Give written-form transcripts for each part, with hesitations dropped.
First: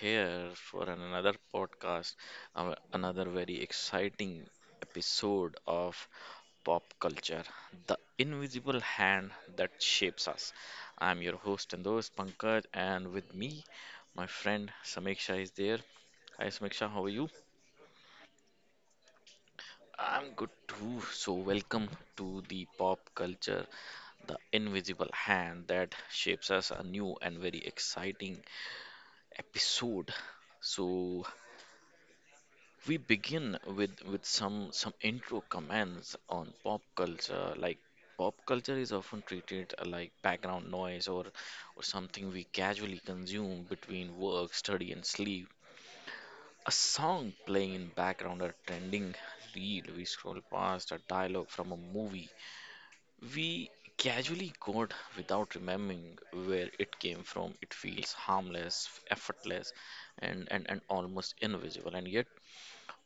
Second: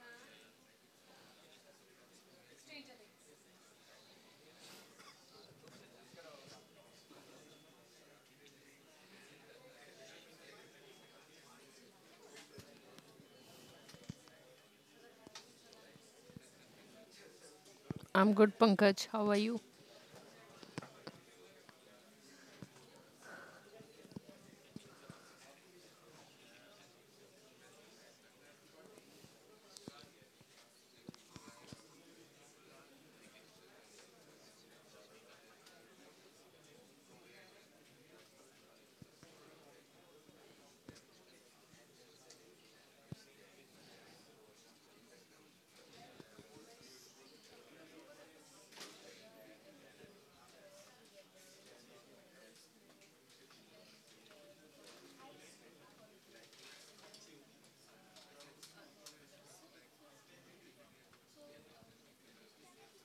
here for another podcast, another very exciting episode of pop culture, the invisible hand that shapes us. I'm your host and host, Pankaj, and with me, my friend Sameeksha is there. Hi, Sameeksha, how are you? I'm good, Pankaj. How are you? I'm good too. So, welcome to the pop culture the invisible hand that shapes us a new and very exciting episode. So we begin with some intro comments on pop culture. Like pop culture is often treated like background noise or something we casually consume between work, study, and sleep. A song playing in background, a trending reel we scroll past, a dialogue from a movie we casually code without remembering where it came from. It feels harmless, effortless, and almost invisible. And yet,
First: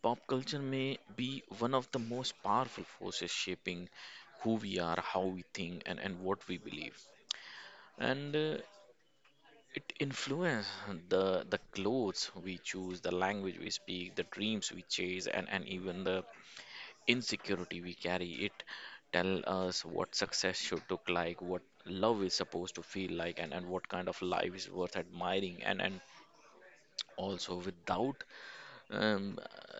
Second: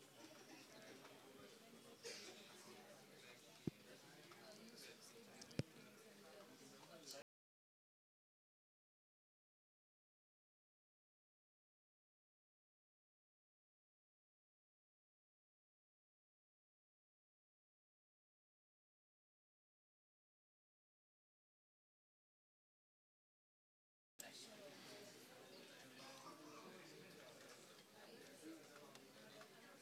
pop culture may be one of the most powerful forces shaping who we are, how we think, and what we believe. And it influences the clothes we choose, the language we speak, the dreams we chase, and even the insecurity we carry it tell us what success should look like what love is supposed to feel like and what kind of life is worth admiring and also without um,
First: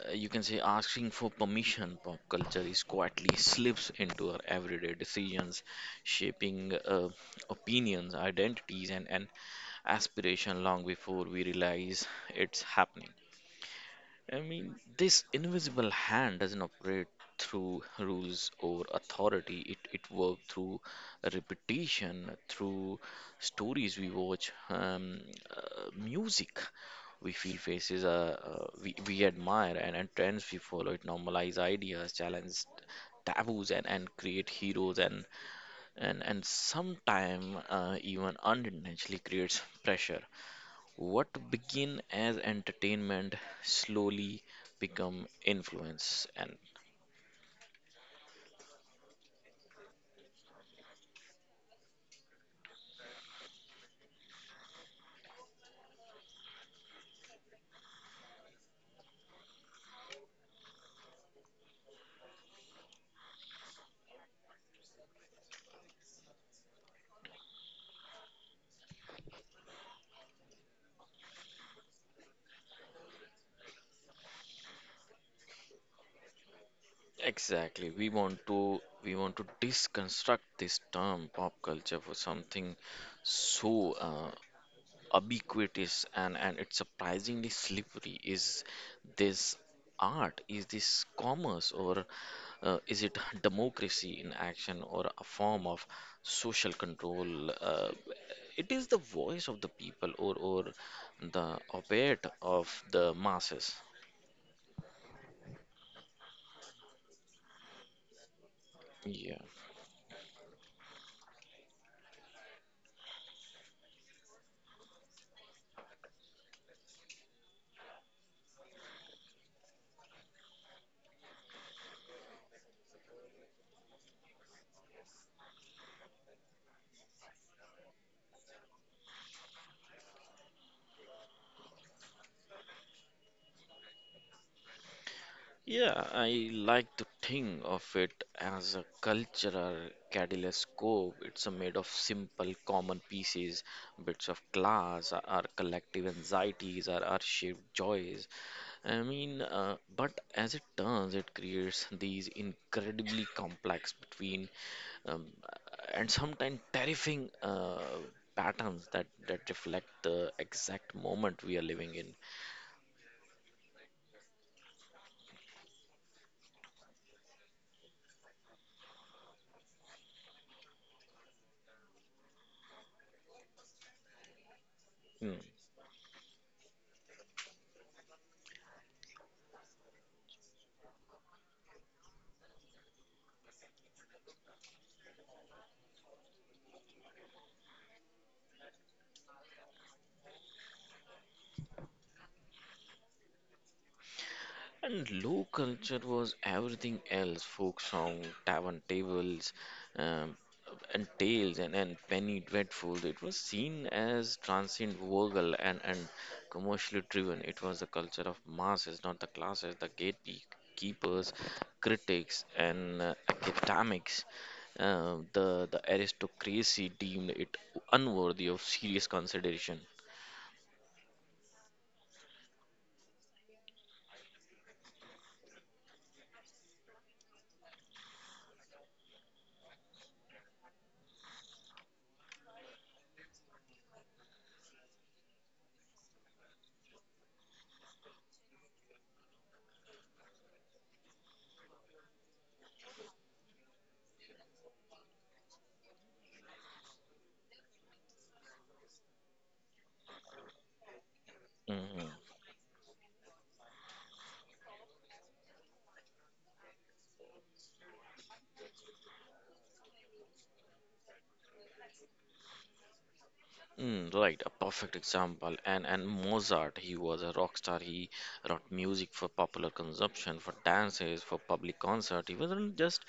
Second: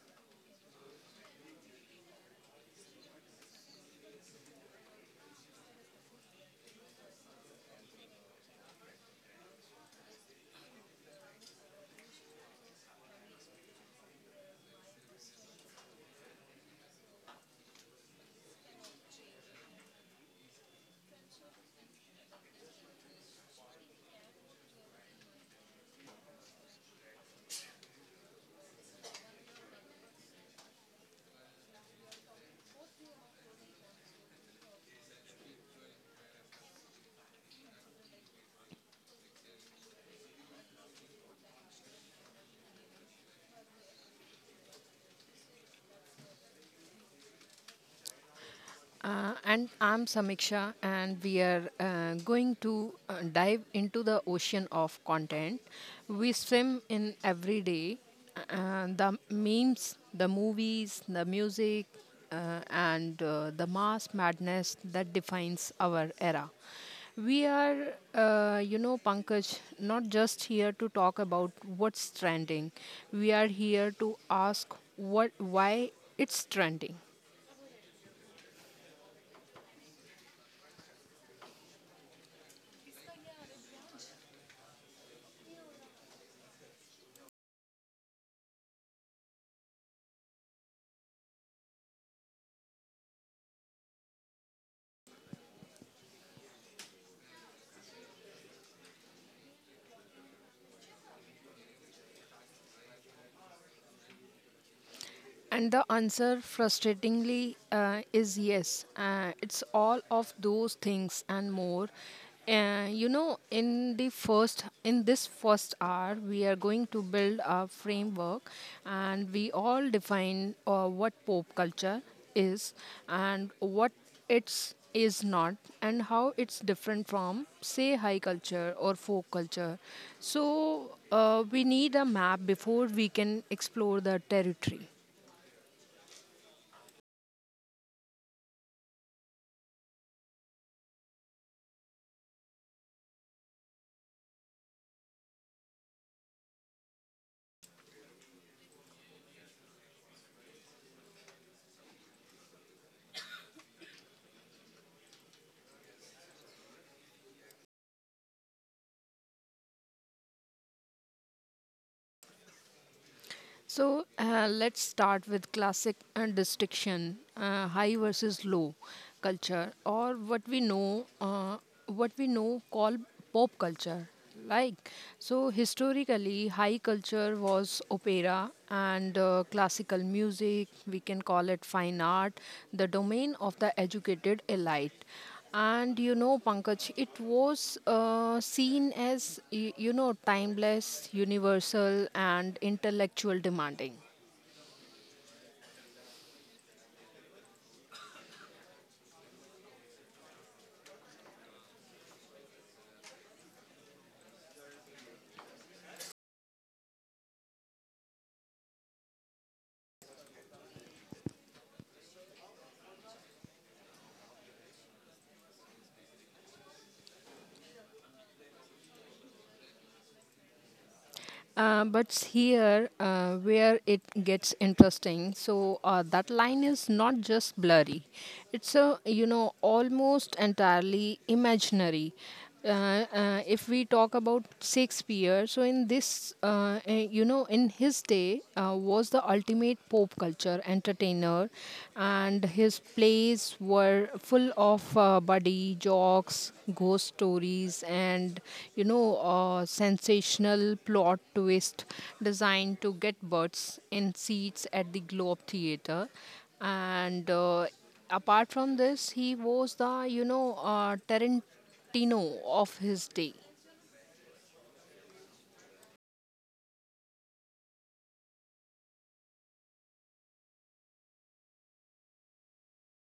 you can say asking for permission pop culture is quietly slips into our everyday decisions shaping opinions identities and aspiration long before we realize it's happening. I mean, this invisible hand doesn't operate through rules or authority. It works through repetition, through stories we watch, music we feel faces, we admire, and trends we follow. It normalize ideas, challenge taboos, and create heroes, and sometime even unintentionally creates pressure. What begin as entertainment slowly become influence and And I'm Samiksha, and we are going to dive into the ocean of content we swim in every day. The memes, the movies, the music, and the mass madness that defines our era. We are, Pankaj, not just here to talk about what's trending. We are here to ask what, why it's trending. exactly we want to deconstruct this term pop culture for something so ubiquitous and it's surprisingly slippery. Is this art? Is this commerce? Or is it democracy in action or a form of social control? It is the voice of the people or the obeit of the masses. And the answer, frustratingly, is yes. Yeah. It's all of those things and more. In this first hour, we are going to build a framework, and we all define what pop culture is and what it's is not, and how it's different from, say, high culture or folk culture. So we need a map before we can explore the territory. Yeah, I like to think of it as a cultural kaleidoscope. It's a made of simple, common pieces, bits of glass, our collective anxieties, our shared joys. I mean, but as it turns, it creates these incredibly complex between um, and sometimes terrifying patterns that reflect the exact moment we are living in. So let's start with classic distinction, high versus low culture, or what we know call pop culture. Like Hmm. Historically, high culture was opera and classical music. We can call it fine art, the domain of the educated elite. And you know, Pankaj, it was seen as, timeless, universal, and intellectual demanding. And low culture was everything else folk song, tavern tables, um, and tales, and penny dreadfuls. It was seen as transient, vulgar, and commercially driven. It was the culture of masses, not the classes, the gatekeepers, critics, and academics. The aristocracy deemed it unworthy of serious consideration. But here, where it gets interesting, so that line is not just blurry, it's almost entirely imaginary. If we talk about Shakespeare, so in this, you know, in his day, was the ultimate pop culture entertainer, and his plays were full of buddy jokes, ghost stories, and sensational plot twist Mhm. designed to get butts in seats at the Globe Theatre. And apart from this, he was the Tarantino of his day. Mm, right, a perfect example. And Mozart, he was a rock star. He wrote music for popular consumption, for dances, for public concert. He wasn't just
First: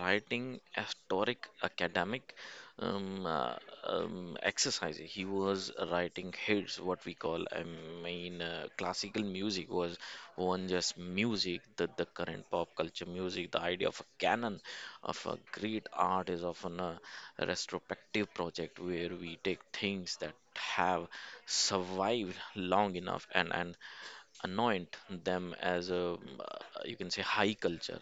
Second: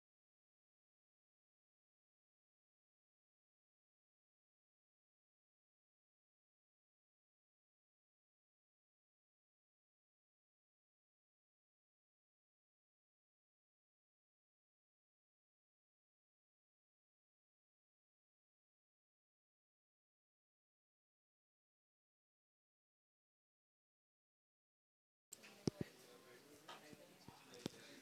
writing historic academic um, uh, exercise. He was writing hits, we call I mean classical music was one just music the current pop culture music the idea of a canon of a great art is often a retrospective project where we take things that have survived long enough and anoint them as a uh, you can say high culture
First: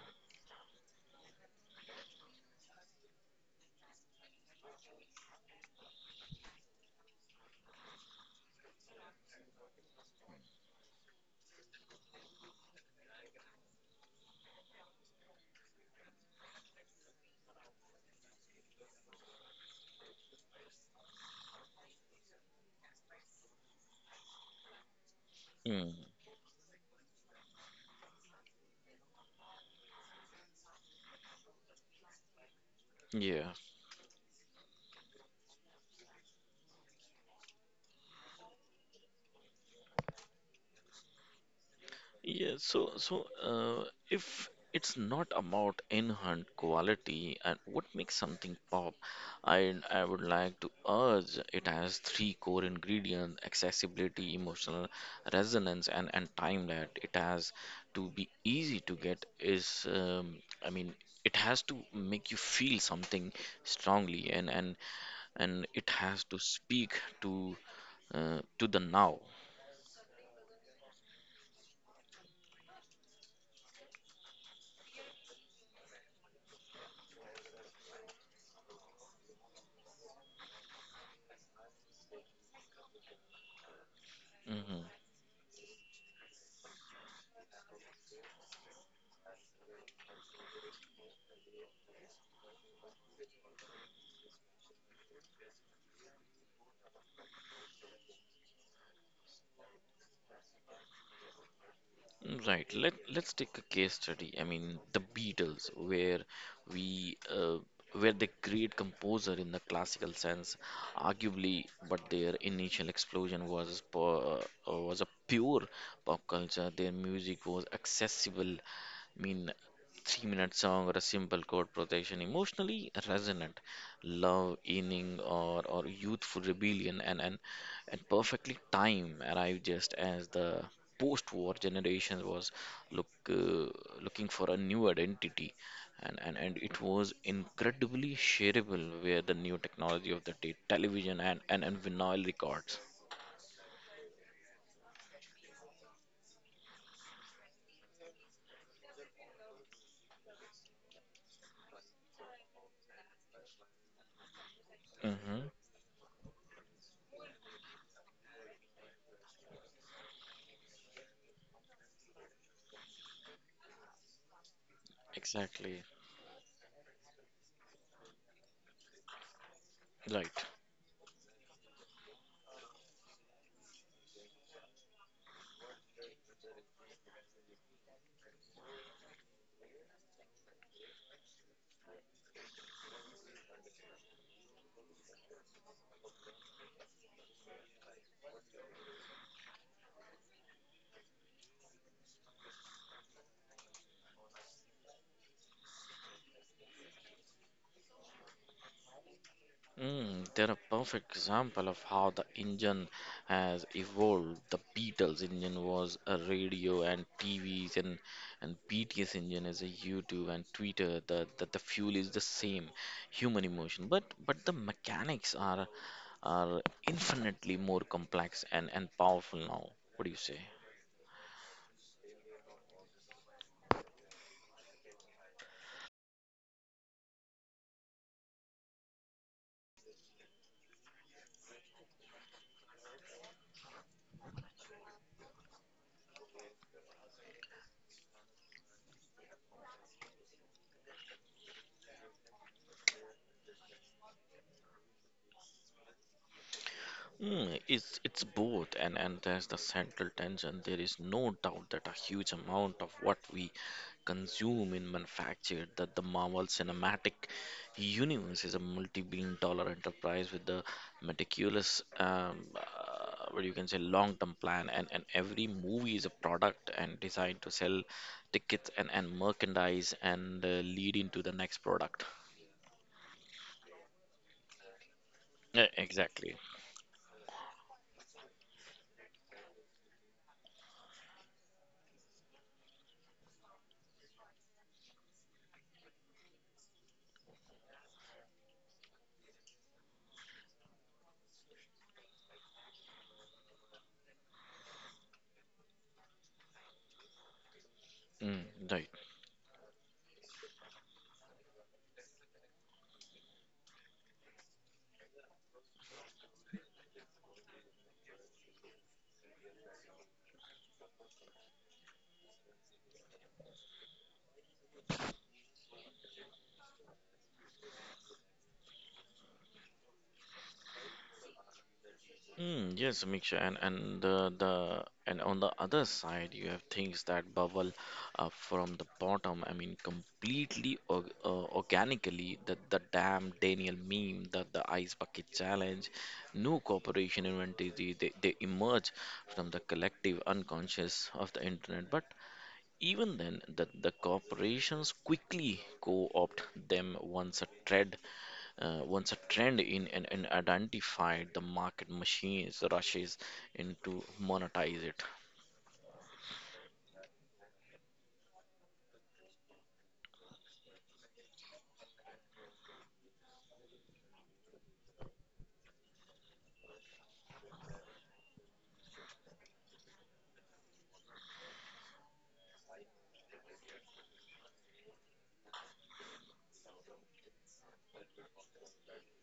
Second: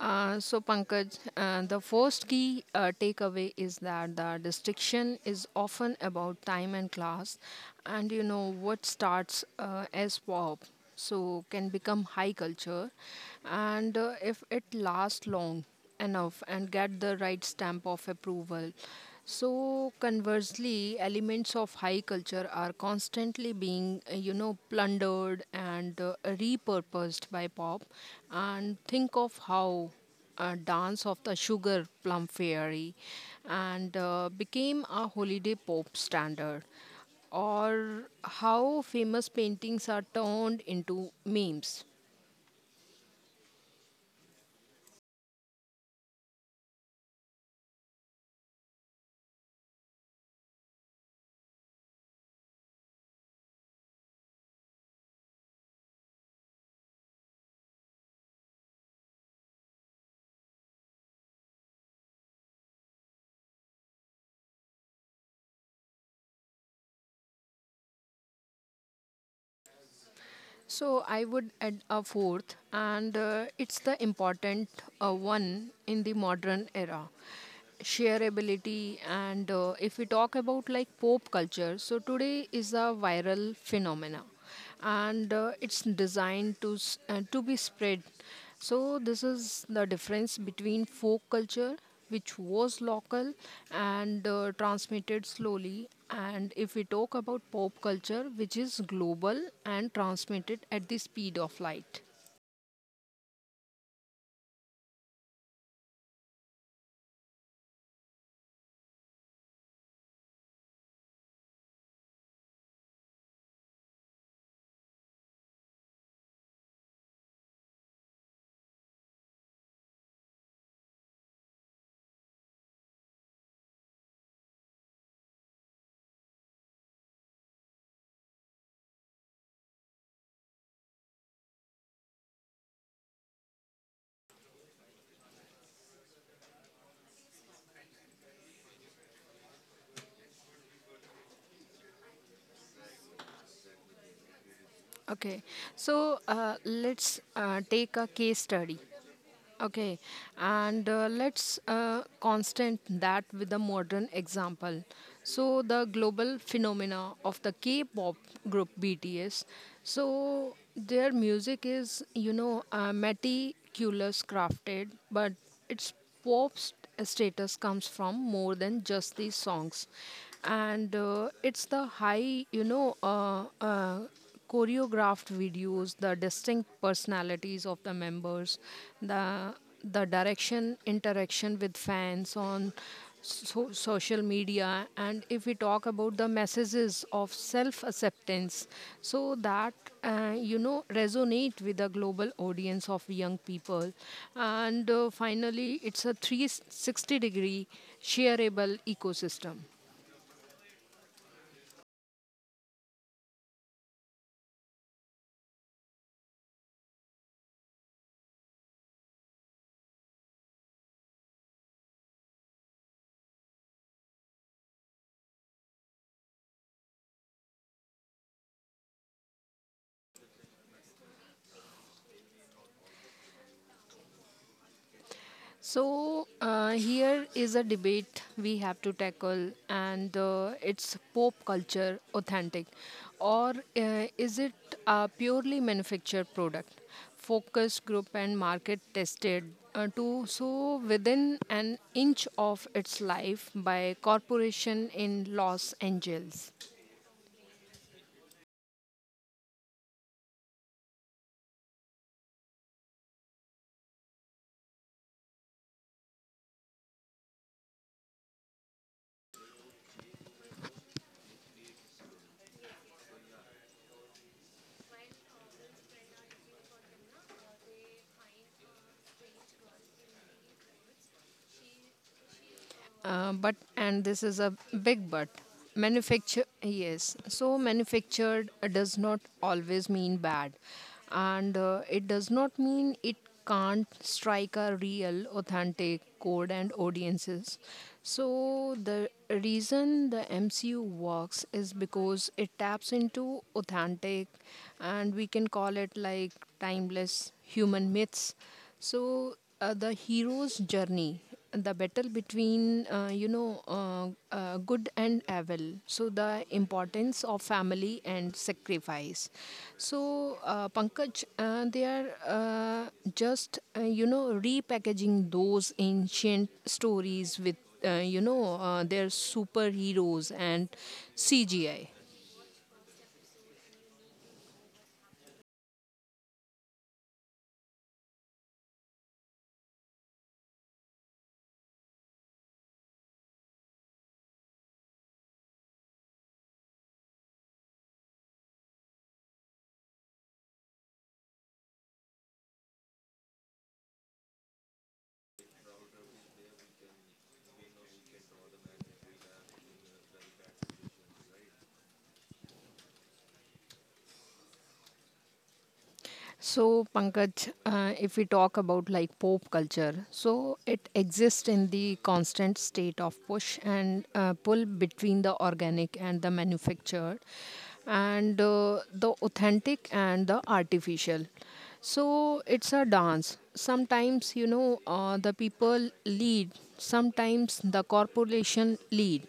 So, Pankaj, the first key takeaway is that the distinction is often about time and class, and you know what starts as pop, so can become high culture, and if it lasts long enough and get the right stamp of approval. So, conversely, elements of high culture are constantly being, plundered mm, and repurposed by pop. And think of how Dance of the Sugar Plum Fairy yeah. and became a holiday pop standard, or how famous paintings are turned into memes. Yeah, so if it's not about inherent quality and what makes something pop, I would like to urge it has three core ingredients: accessibility, emotional resonance, and time that it has to be easy to get is I mean it has to make you feel something strongly and it has to speak to to the now. So I would add a fourth, and it's the important one in the modern era, shareability. And if we talk about like pop culture, so today is a viral phenomena, Mm-hmm. and it's designed to to be spread. So this is the difference between folk culture, which was local and transmitted slowly. And if we talk about pop culture, which is global and transmitted at the speed of light. Right. Let's take a case study. I mean, the Beatles, where we were the great composer in the classical sense, arguably, but their initial explosion was was a pure pop culture. Their music was accessible. I mean, three-minute song or a simple chord progression, emotionally resonant, love, inning or youthful rebellion, and perfectly time arrived just as the post-war generation was look uh, looking for a new identity, and it was incredibly shareable where the new technology of the television and vinyl records. Okay, so let's take a case study. Okay, and let's constant that with a modern example. Hmm. So the global phenomena of the K-pop group BTS. So their music is, meticulous crafted, but Exactly. its pop st- status comes from more than just these songs, Right. and it's the high, choreographed videos, the distinct personalities of the members, the direction interaction with fans on social media. And if we talk about the messages of self acceptance, so that resonate with the global audience of young people. And finally it's a 360-degree shareable ecosystem. Mm, they're a perfect example of how the engine has evolved. The Beatles engine was a radio and TVs and BTS engine is a YouTube and Twitter. The fuel is the same, human emotion. But the mechanics are infinitely more complex and powerful now. What do you say? So, here is a debate we have to tackle, and it's pop culture authentic, or is it a purely manufactured product, focus group and market tested to so within an inch of its life by corporation in Los Angeles? Mm, it's both, and there's the central tension. There is no doubt that a huge amount of what we consume in manufactured that the Marvel Cinematic Universe is a multi-billion-dollar enterprise with the meticulous, what you can say, long-term plan, and every movie is a product and designed to sell tickets and merchandise and lead into the next product. But and this is a big but, Yeah, exactly. manufacture, yes, so manufactured does not always mean bad, and it does not mean it can't strike a real authentic chord and audiences. So the reason the MCU works is because it taps into authentic, and we can call it like timeless human myths. Mm, right. So the hero's journey, the battle between good and evil, so the importance of family and sacrifice. So pankaj, they are just repackaging those ancient stories with their superheroes and CGI. Mm, yes, Miksha, and on the other side, you have things that bubble up from the bottom. I mean, completely organically. The damn Daniel meme, the ice bucket challenge, new corporation inventory. They emerge from the collective unconscious of the internet. But even then, the corporations quickly co-opt them once a trend once a trend in and identified, the market machines rushes in to monetize it. So, Pankaj, if we talk about like pop culture, so it exists in the constant state of push and pull between the organic and the manufactured, and the authentic and the artificial. So it's a dance. Sometimes, the people lead, sometimes the corporation lead.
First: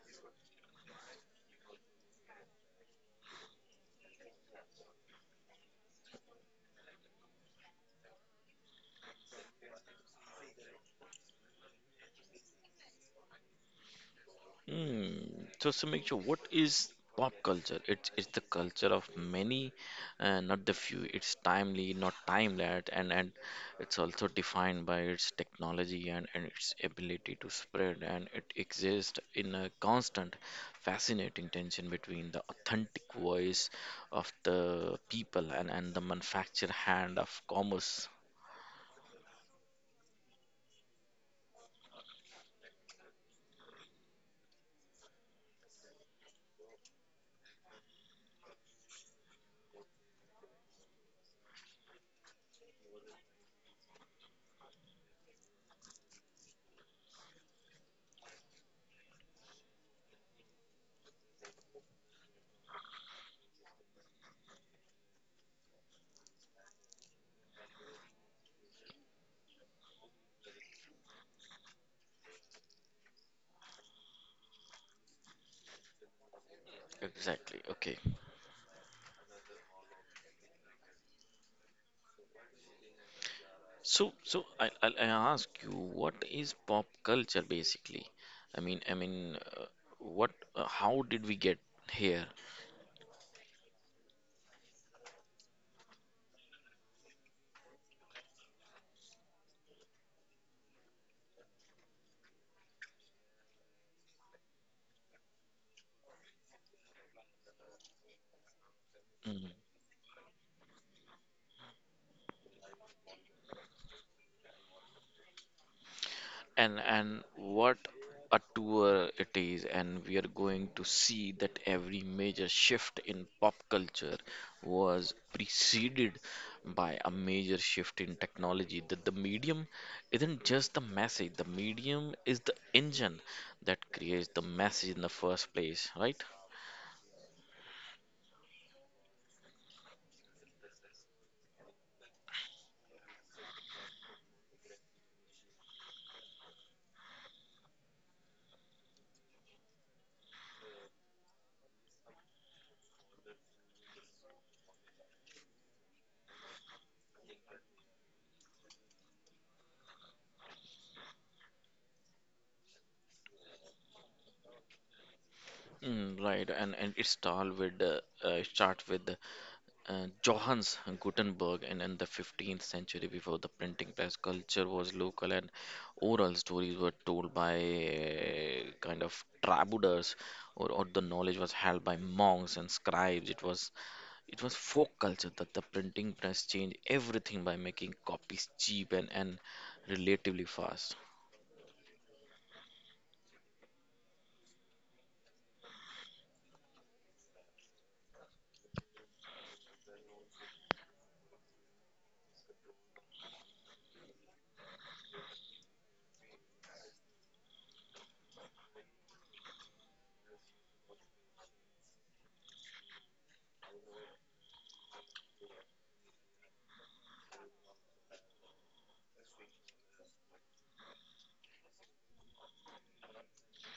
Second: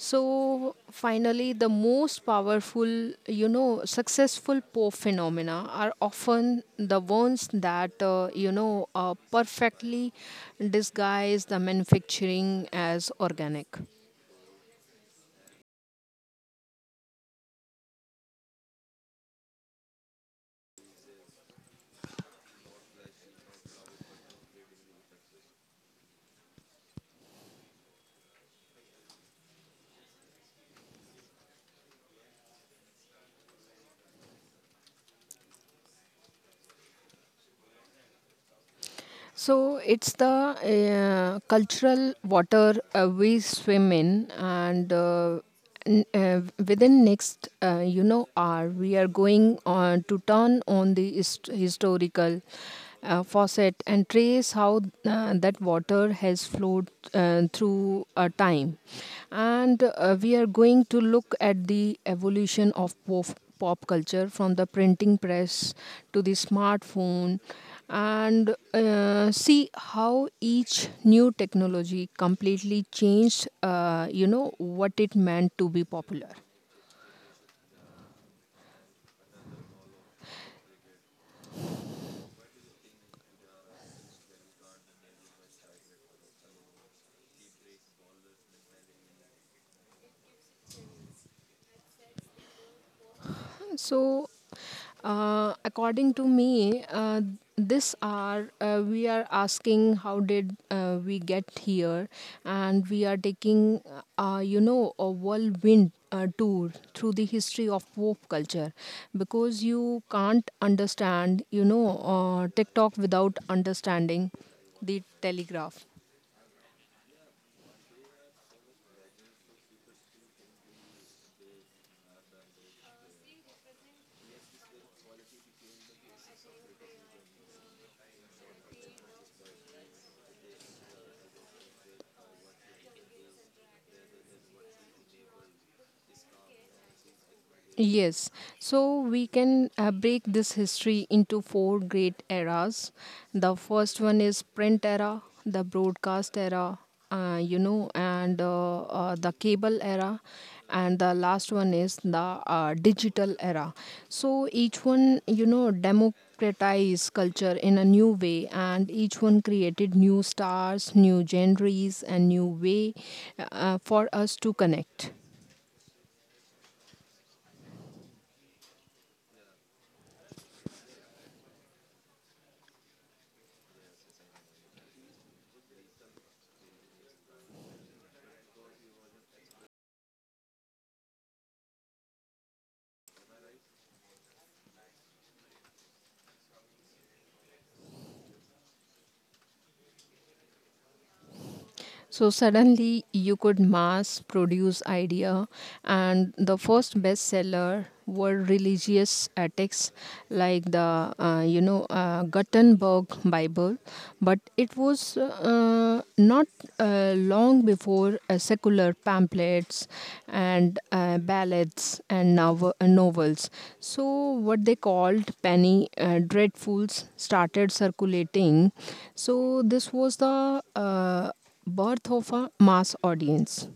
So finally, the most powerful, successful po phenomena are often the ones that, perfectly disguise the manufacturing as organic. Hmm. So, Samikcha, what is pop culture? It's the culture of many, not the few. It's timely, not timeless, and it's also defined by its technology and its ability to spread. And it exists in a constant, fascinating tension between the authentic voice of the people and the manufactured hand of commerce. So it's the cultural water we swim in, and n- uh, within next, hour we are going on to turn on the historical faucet and trace how that water has flowed through time, and we are going to look at the evolution of pop culture from the printing press to the smartphone, and see how each new technology completely changed what it meant to be popular. Exactly. Okay. So, so I ask you, what is pop culture basically? I mean, what? How did we get here? So, according to me, this hour we are asking how did we get here, and we are taking, a whirlwind tour through the history of pop culture, Mhm. because you can't understand, TikTok without understanding the Telegraph. And what a tour it is, and we are going to see that every major shift in pop culture was preceded by a major shift in technology. That the medium isn't just the message; the medium is the engine that creates the message in the first place, right? Yes, so we can break this history into four great eras. The first one is print era, the broadcast era, you know, and the cable era, and the last one is the digital era. So each one, democratized culture in a new way, and each one created new stars, new genres, and new way for us to connect. Mm, right, and it start with Johannes Gutenberg, and in the 15th century, before the printing press, culture was local, and oral stories were told by kind of troubadours, or the knowledge was held by monks and scribes. It was folk culture that the printing press changed everything by making copies cheap and relatively fast. So suddenly you could mass produce idea, and the first bestseller were religious texts like the Gutenberg Bible. But it was not long before secular pamphlets and ballads and novels, so what they called penny dreadfuls started circulating. So this was the birth of a mass audience.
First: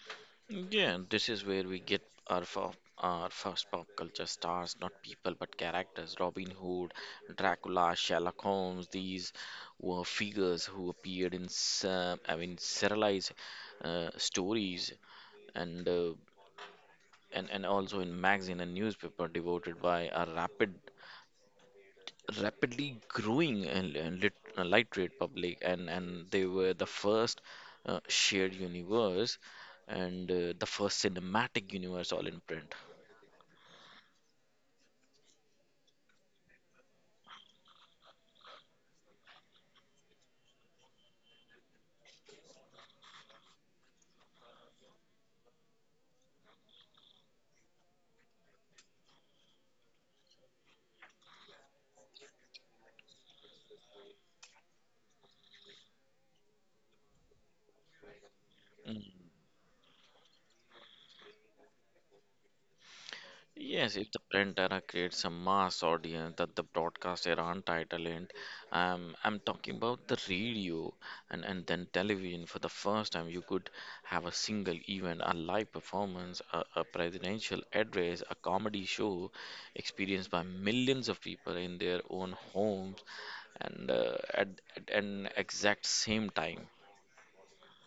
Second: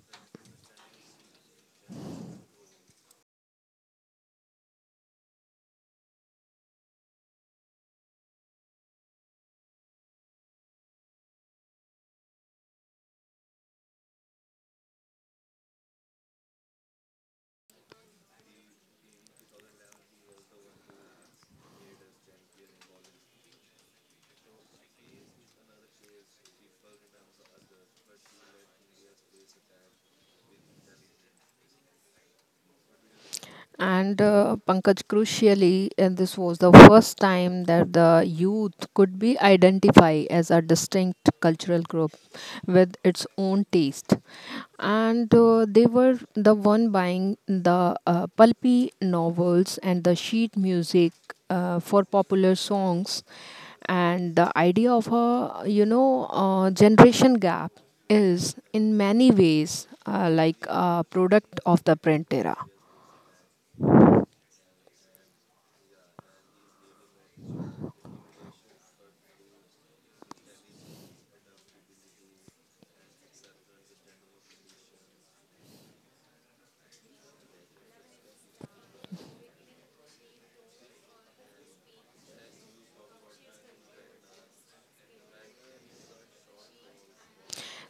Yeah, this is where we get our, our first pop culture stars, not people but characters. Robin Hood, Dracula, Sherlock Holmes, these were figures who appeared in, I mean, serialized stories and, uh, and also in magazine and newspaper devoted by a rapidly growing and light rate public and they were the first shared universe and the first cinematic universe all in print. And Pankaj, crucially, and this was the first time that the youth could be identified as a distinct cultural group with its own taste. And they were the one buying the pulpy novels and the sheet music for popular songs. And the idea of a, generation gap is in Mm. many ways like a product of the print era. Yes, if the print era creates a mass audience that the broadcast era untitled, and I'm talking about the radio and then television for the first time, you could have a single event, a live performance, a presidential address, a comedy show experienced by millions of people in their own homes and uh, at, at an exact same time.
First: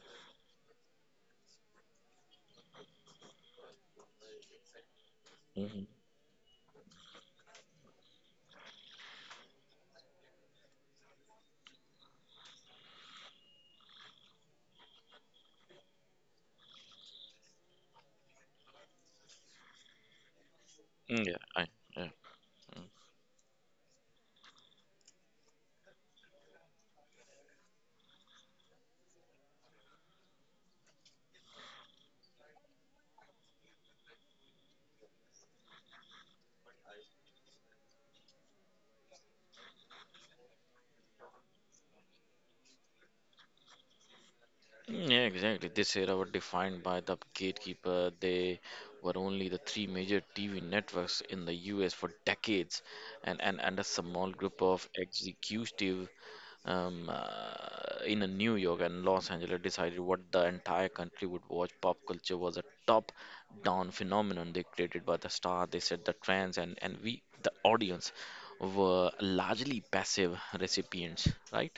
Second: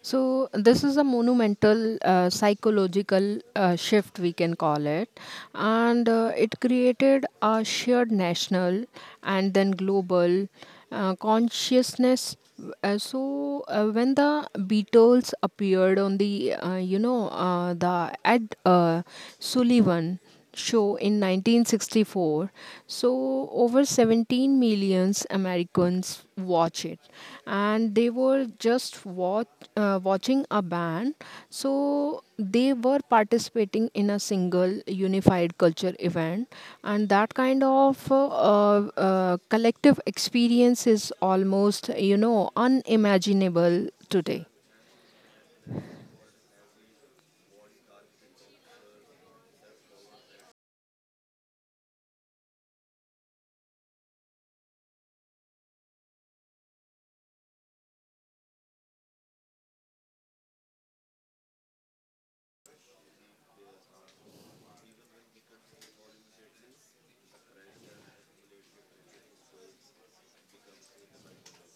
So this is a monumental psychological shift we can call it, Hmm. and it created a shared national and then global consciousness. So when the Beatles appeared on the the Ed Sullivan show in Yeah, I, yeah. 1964, Mm. so over 17 millions americans watch it, and they were just watching a band, so they were participating in a single unified culture event, and that kind of collective experience is almost unimaginable today. Yeah, exactly. This era were defined by the gatekeeper. They were only the three major TV networks in the US for decades, and a small group of executive in a New York and Los Angeles decided what the entire country would watch. Pop culture was a top-down phenomenon. They created by the star. They set the trends, and we, the audience, were largely passive recipients, right?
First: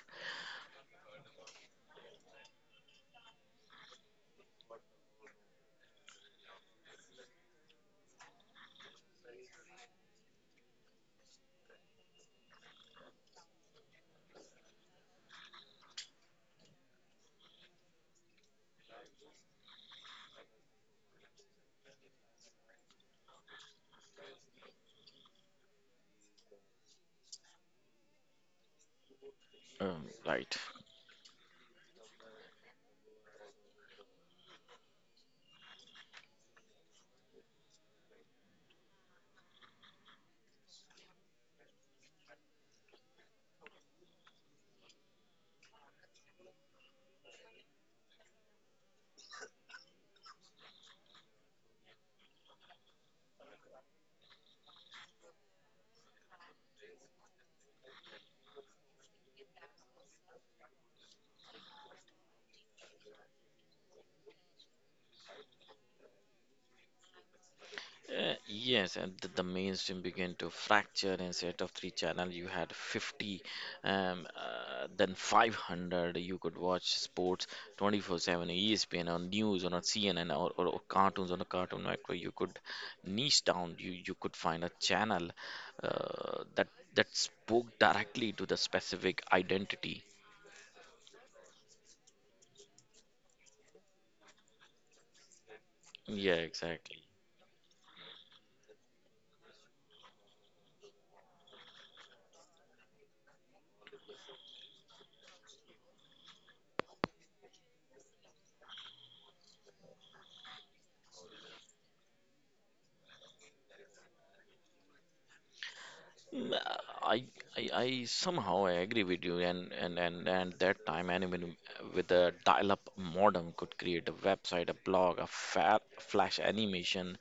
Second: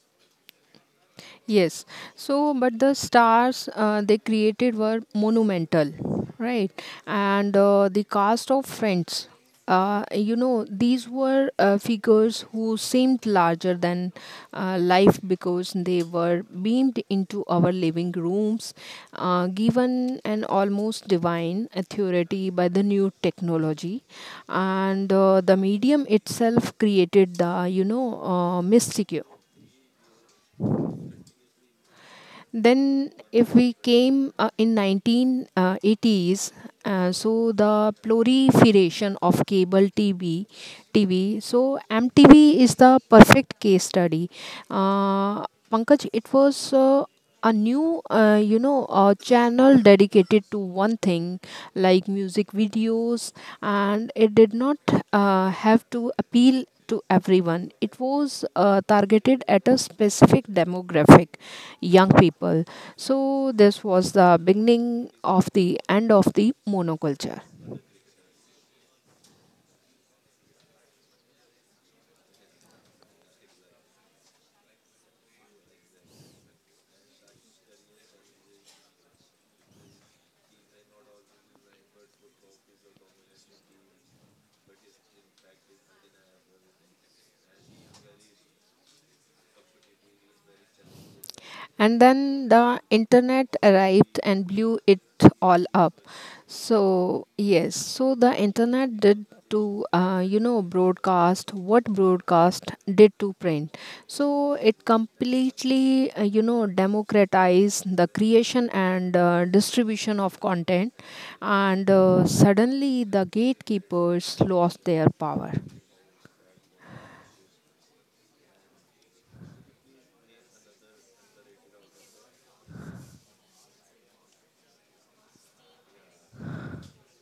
Yes. So, but the stars they created were monumental, right? And the cast of friends, these were figures who seemed larger than life because they were beamed into our living rooms, given an almost divine authority by the new technology. And the medium itself created the, mystique. Right. Then, if we came in 1980s, so the proliferation of TV. So MTV is the perfect case study. Pankaj, it was a new, you know, a channel dedicated to one thing, like music videos, and it did not have to appeal to everyone. It was targeted at a specific demographic, young people. So this was the beginning of the end of the monoculture. Yes, and the mainstream began to fracture. Instead of three channel, you had 50, then 500. You could watch sports 24/7, ESPN or news or on a CNN or cartoons on a Cartoon Network. You could niche down. You could find a channel that spoke directly to the specific identity. And then the internet arrived and blew it all up. Yeah, So exactly. yes, so the internet did to broadcast what broadcast did to print, so it completely democratized the creation and distribution of content, and suddenly the gatekeepers lost their power. Mm, I, I somehow I agree with you and that time anyone with a dial-up modem could create a website, a blog, a fa flash animation,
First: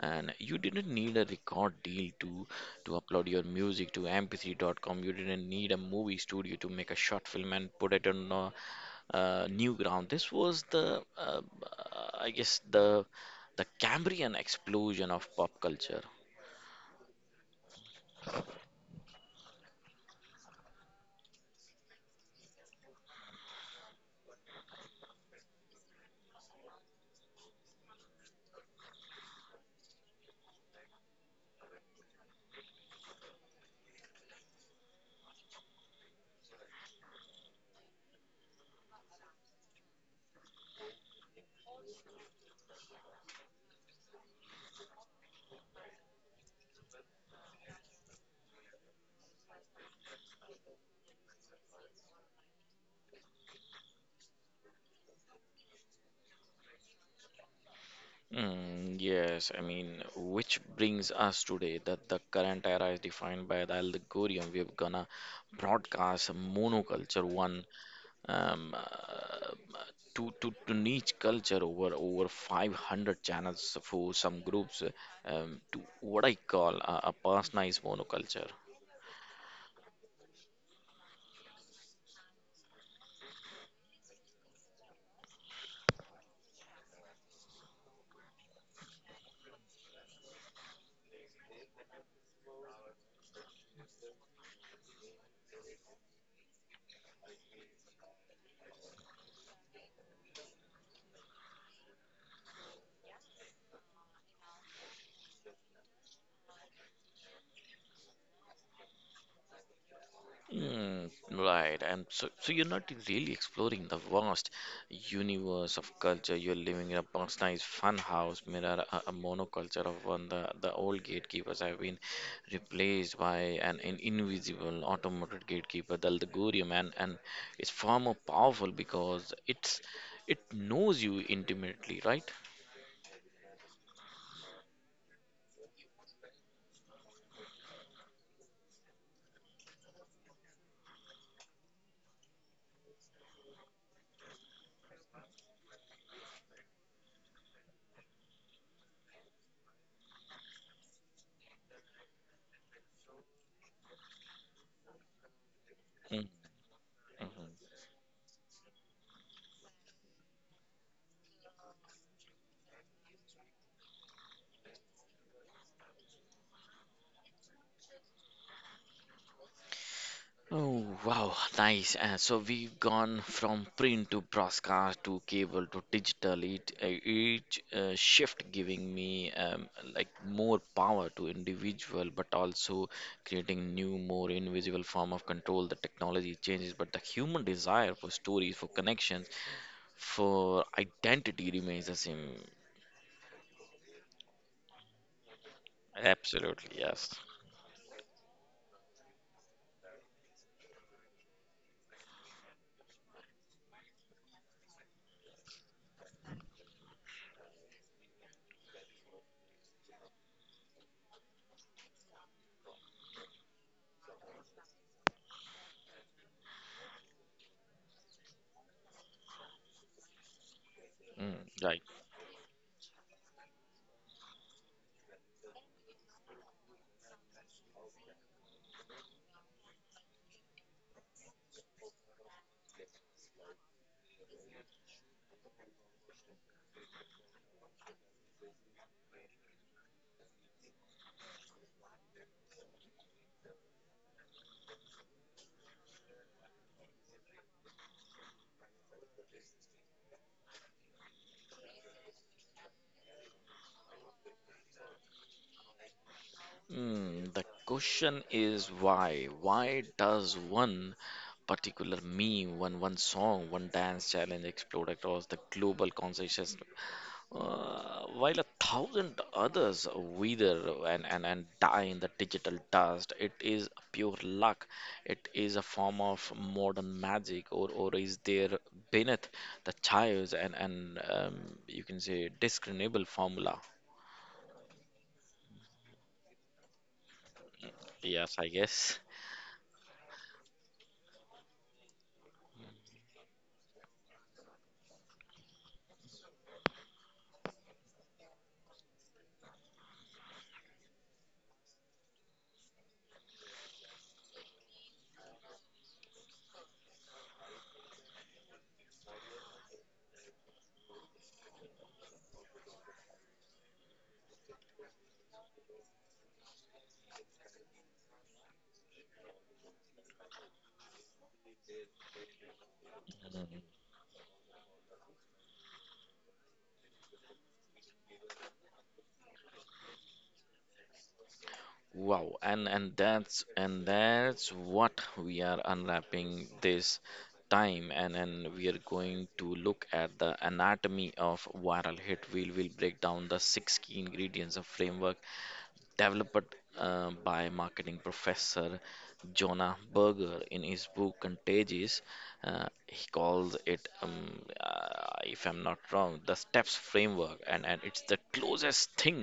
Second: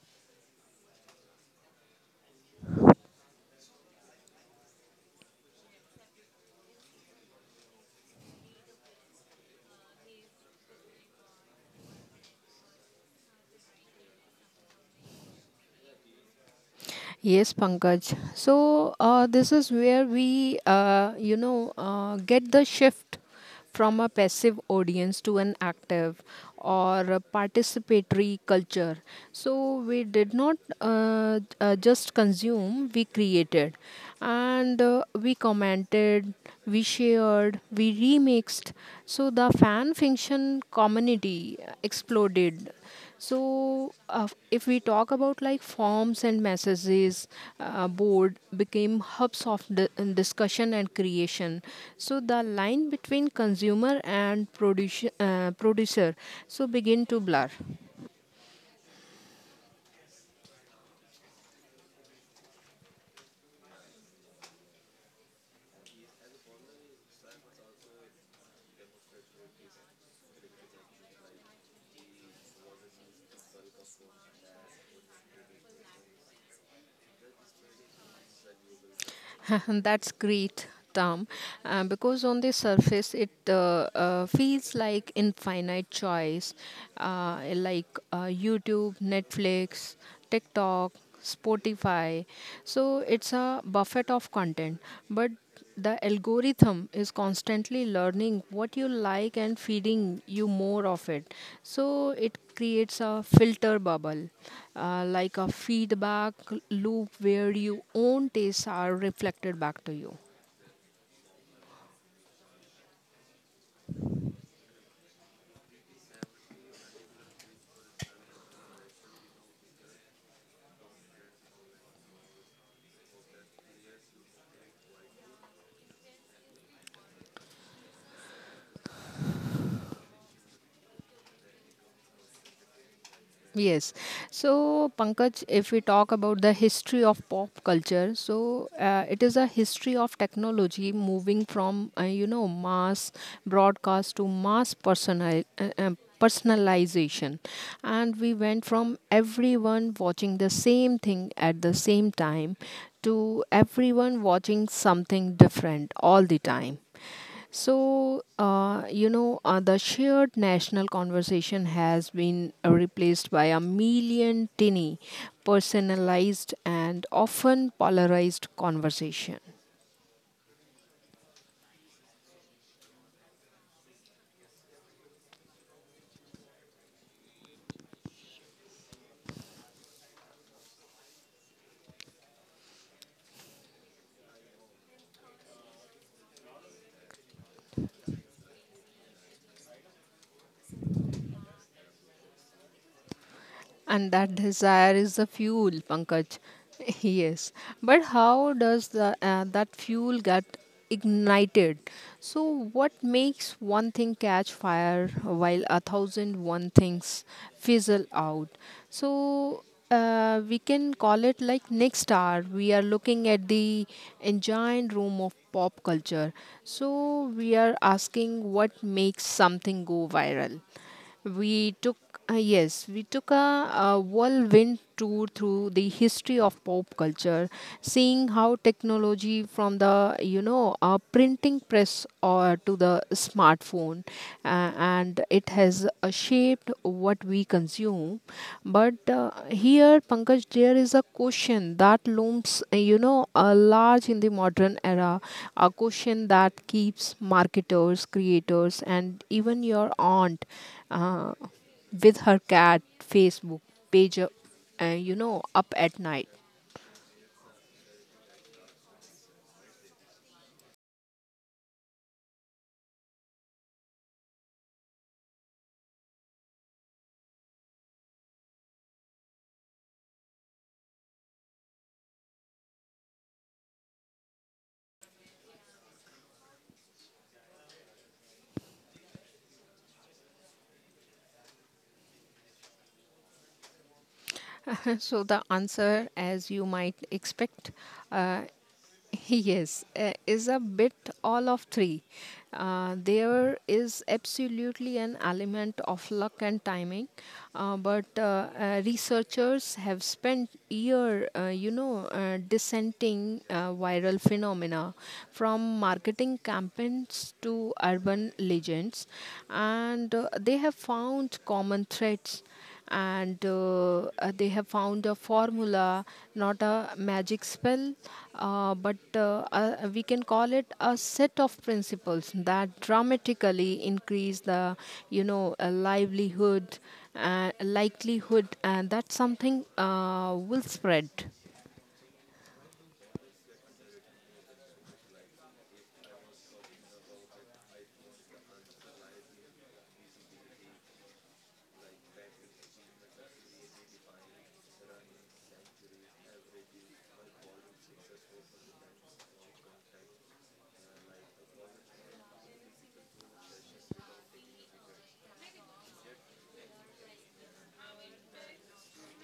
and you didn't need a record deal to upload your music to mp3.com. You didn't need a movie studio to make a short film and put it on a, new ground. This was the I guess the Cambrian explosion of pop culture. Yes, Pankaj. So this is where we, get the shift from a passive audience to an active or a participatory culture. So we did not just consume; we created, and we commented, we shared, we remixed. So the fan fiction community exploded. So if we talk about like forms and messages, board became hubs of discussion and creation, so the line between consumer and producer, producer so begin to blur. Mm, yes, I mean, which brings us today that the current era is defined by the algorithm. We're gonna broadcast monoculture one um, uh, to niche culture over 500 channels for some groups to what I call a personalized monoculture. That's great, Tom. Because on the surface, it feels like infinite choice, like YouTube, Netflix, TikTok, Spotify. So it's a buffet of content, but the algorithm is constantly learning what you like and feeding you more of it, so it creates a filter bubble, like a feedback loop where your own tastes are reflected back to you. Mm, right, and so you're not really exploring the vast universe of culture. You're living in a personalized fun house, mirror a monoculture of one. The old gatekeepers have been replaced by an invisible automated gatekeeper, the algorithm, and it's far more powerful because it knows you intimately, right? Yes. So, Pankaj, if we talk about the history of pop culture, it is a history of technology moving from, mass broadcast to mass personal, personalization. And we went from everyone watching the same thing at the same time to everyone watching something different all the time. Mm-hmm. The shared national conversation has been replaced by a million tinny, personalized, and often polarized conversation. Oh, wow, nice. So we've gone from print to broadcast to cable to digital. Each shift giving me like more power to individual, but also creating new, more invisible form of control. The technology changes, but the human desire for stories, for connections, for identity remains the same. And that desire is the fuel, Pankaj. Absolutely, yes. Yes. But how does that fuel get ignited? So, what makes one thing catch fire while a thousand one things fizzle out? So, we can call it like next hour. We are looking at the engine room of pop culture. So, we are asking what makes something go viral. Mm, we right. took, uh, yes, we took a whirlwind tour through the history of pop culture, seeing how technology from the printing press or to the smartphone, and it has shaped what we consume. But here, Pankaj, there is a question that looms, large in the modern era, a question that keeps marketers, creators, and even your aunt uh, with her cat Facebook page, up at night. Hmm, the question is why? Why does one particular meme, one song, one dance challenge explode across the global consciousness, while a thousand others wither and die in the digital dust? It is pure luck. It is a form of modern magic, or is there beneath the chaos and you can say discernible formula? So the answer, as you might expect, Yes, uh, I guess. yes, is a bit all of three. There is absolutely an element of luck and timing, but researchers have spent year, dissenting viral phenomena from marketing campaigns to urban legends, and they have found common threads, and they have found a formula, not a magic spell, but we can call it a set of principles that dramatically increase the, livelihood, likelihood, and that something will spread. Wow, and that's what we are unwrapping this time and we are going to look at the anatomy of viral hit. We'll will break down the six key ingredients of framework developed by marketing professor Jonah Berger in his book Contagious. He calls it, if I'm not wrong, the STEPS framework, and it's the closest thing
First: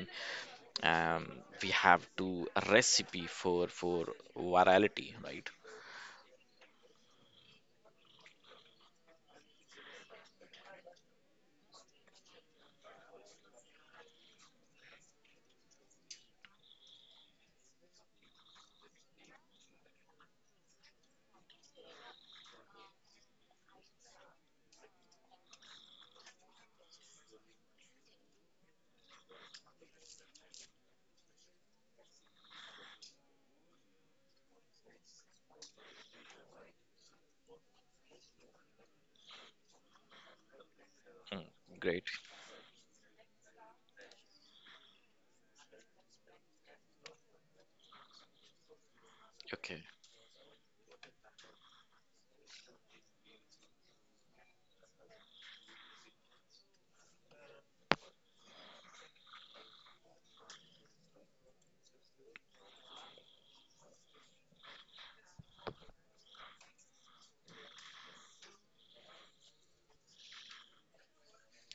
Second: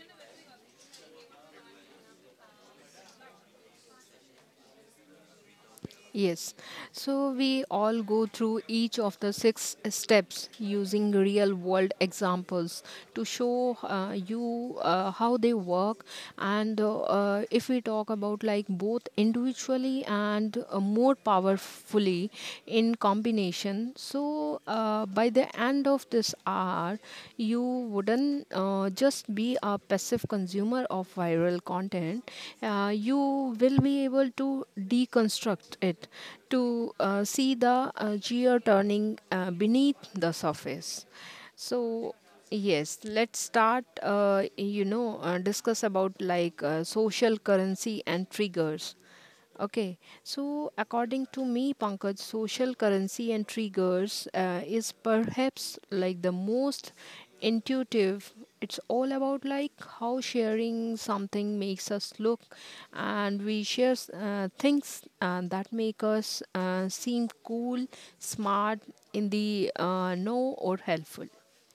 um, we have to recipe for virality, right? Yes, so we all go through each of the six steps using real world examples to show you how they work. And if we talk about like both individually and more powerfully in combination, so by the end of this hour, you wouldn't just be a passive consumer of viral content, you will be able to deconstruct it to see the gear turning beneath the surface. Mm, great. So, yes, let's start. Discuss about like social currency and triggers. Okay. Okay, so according to me, Pankaj, social currency and triggers is perhaps like the most intuitive. It's all about like how sharing something makes us look, and we share things that make us seem cool, smart, in the know, or helpful.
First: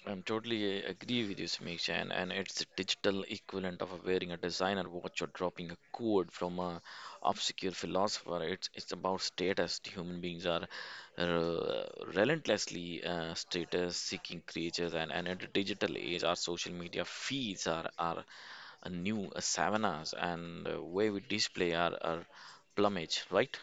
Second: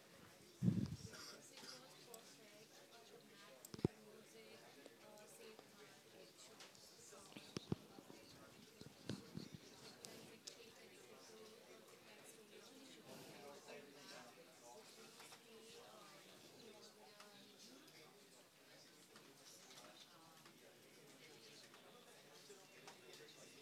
I'm totally agree with you, Samiksha, and it's the digital equivalent of wearing a designer watch or dropping a quote from a obscure philosopher. It's about status. Human beings are uh, relentlessly status-seeking creatures, and in the digital age, our social media feeds are a new savannas, and where we display our plumage, right?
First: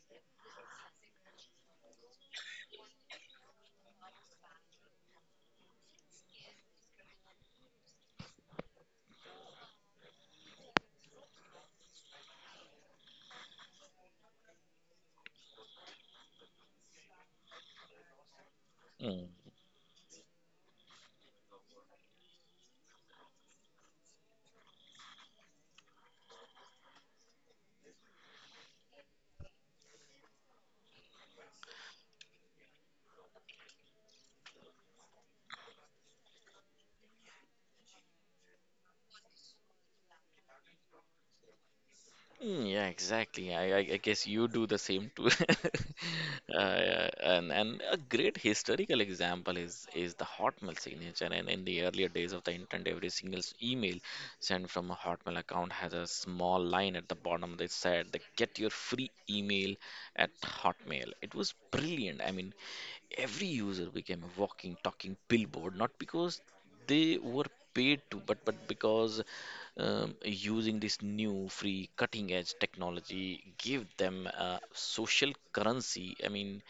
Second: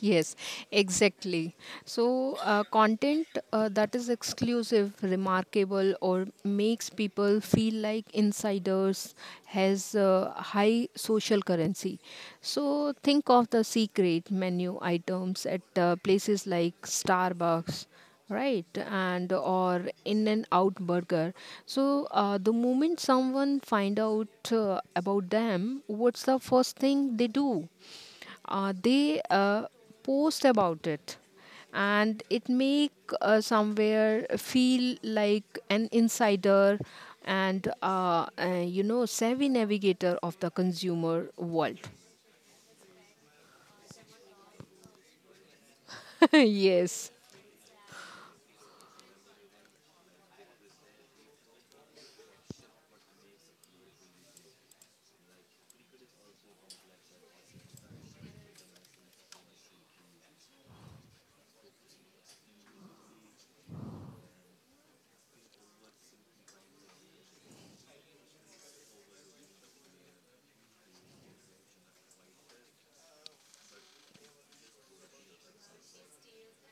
Yes, exactly. So, content that is exclusive, remarkable, or makes people feel like insiders has high social currency. So, think of the secret menu items at places like Starbucks, right, Mm. and or in and out burger. So the moment someone find out about them, what's the first thing they do? They post about it and it make somewhere feel like an insider and savvy navigator of the consumer world. Mm, yeah, exactly. I guess you do the same too. Yes. Yeah, and a great historical example is the Hotmail signature. And in the earlier days of the internet, every single email sent from a Hotmail account has a small line at the bottom that said, "Get your free email at Hotmail." It was brilliant. I mean, every user became a walking, talking billboard, not because they were paid to but because using this new free cutting edge technology gave them a social currency. I mean,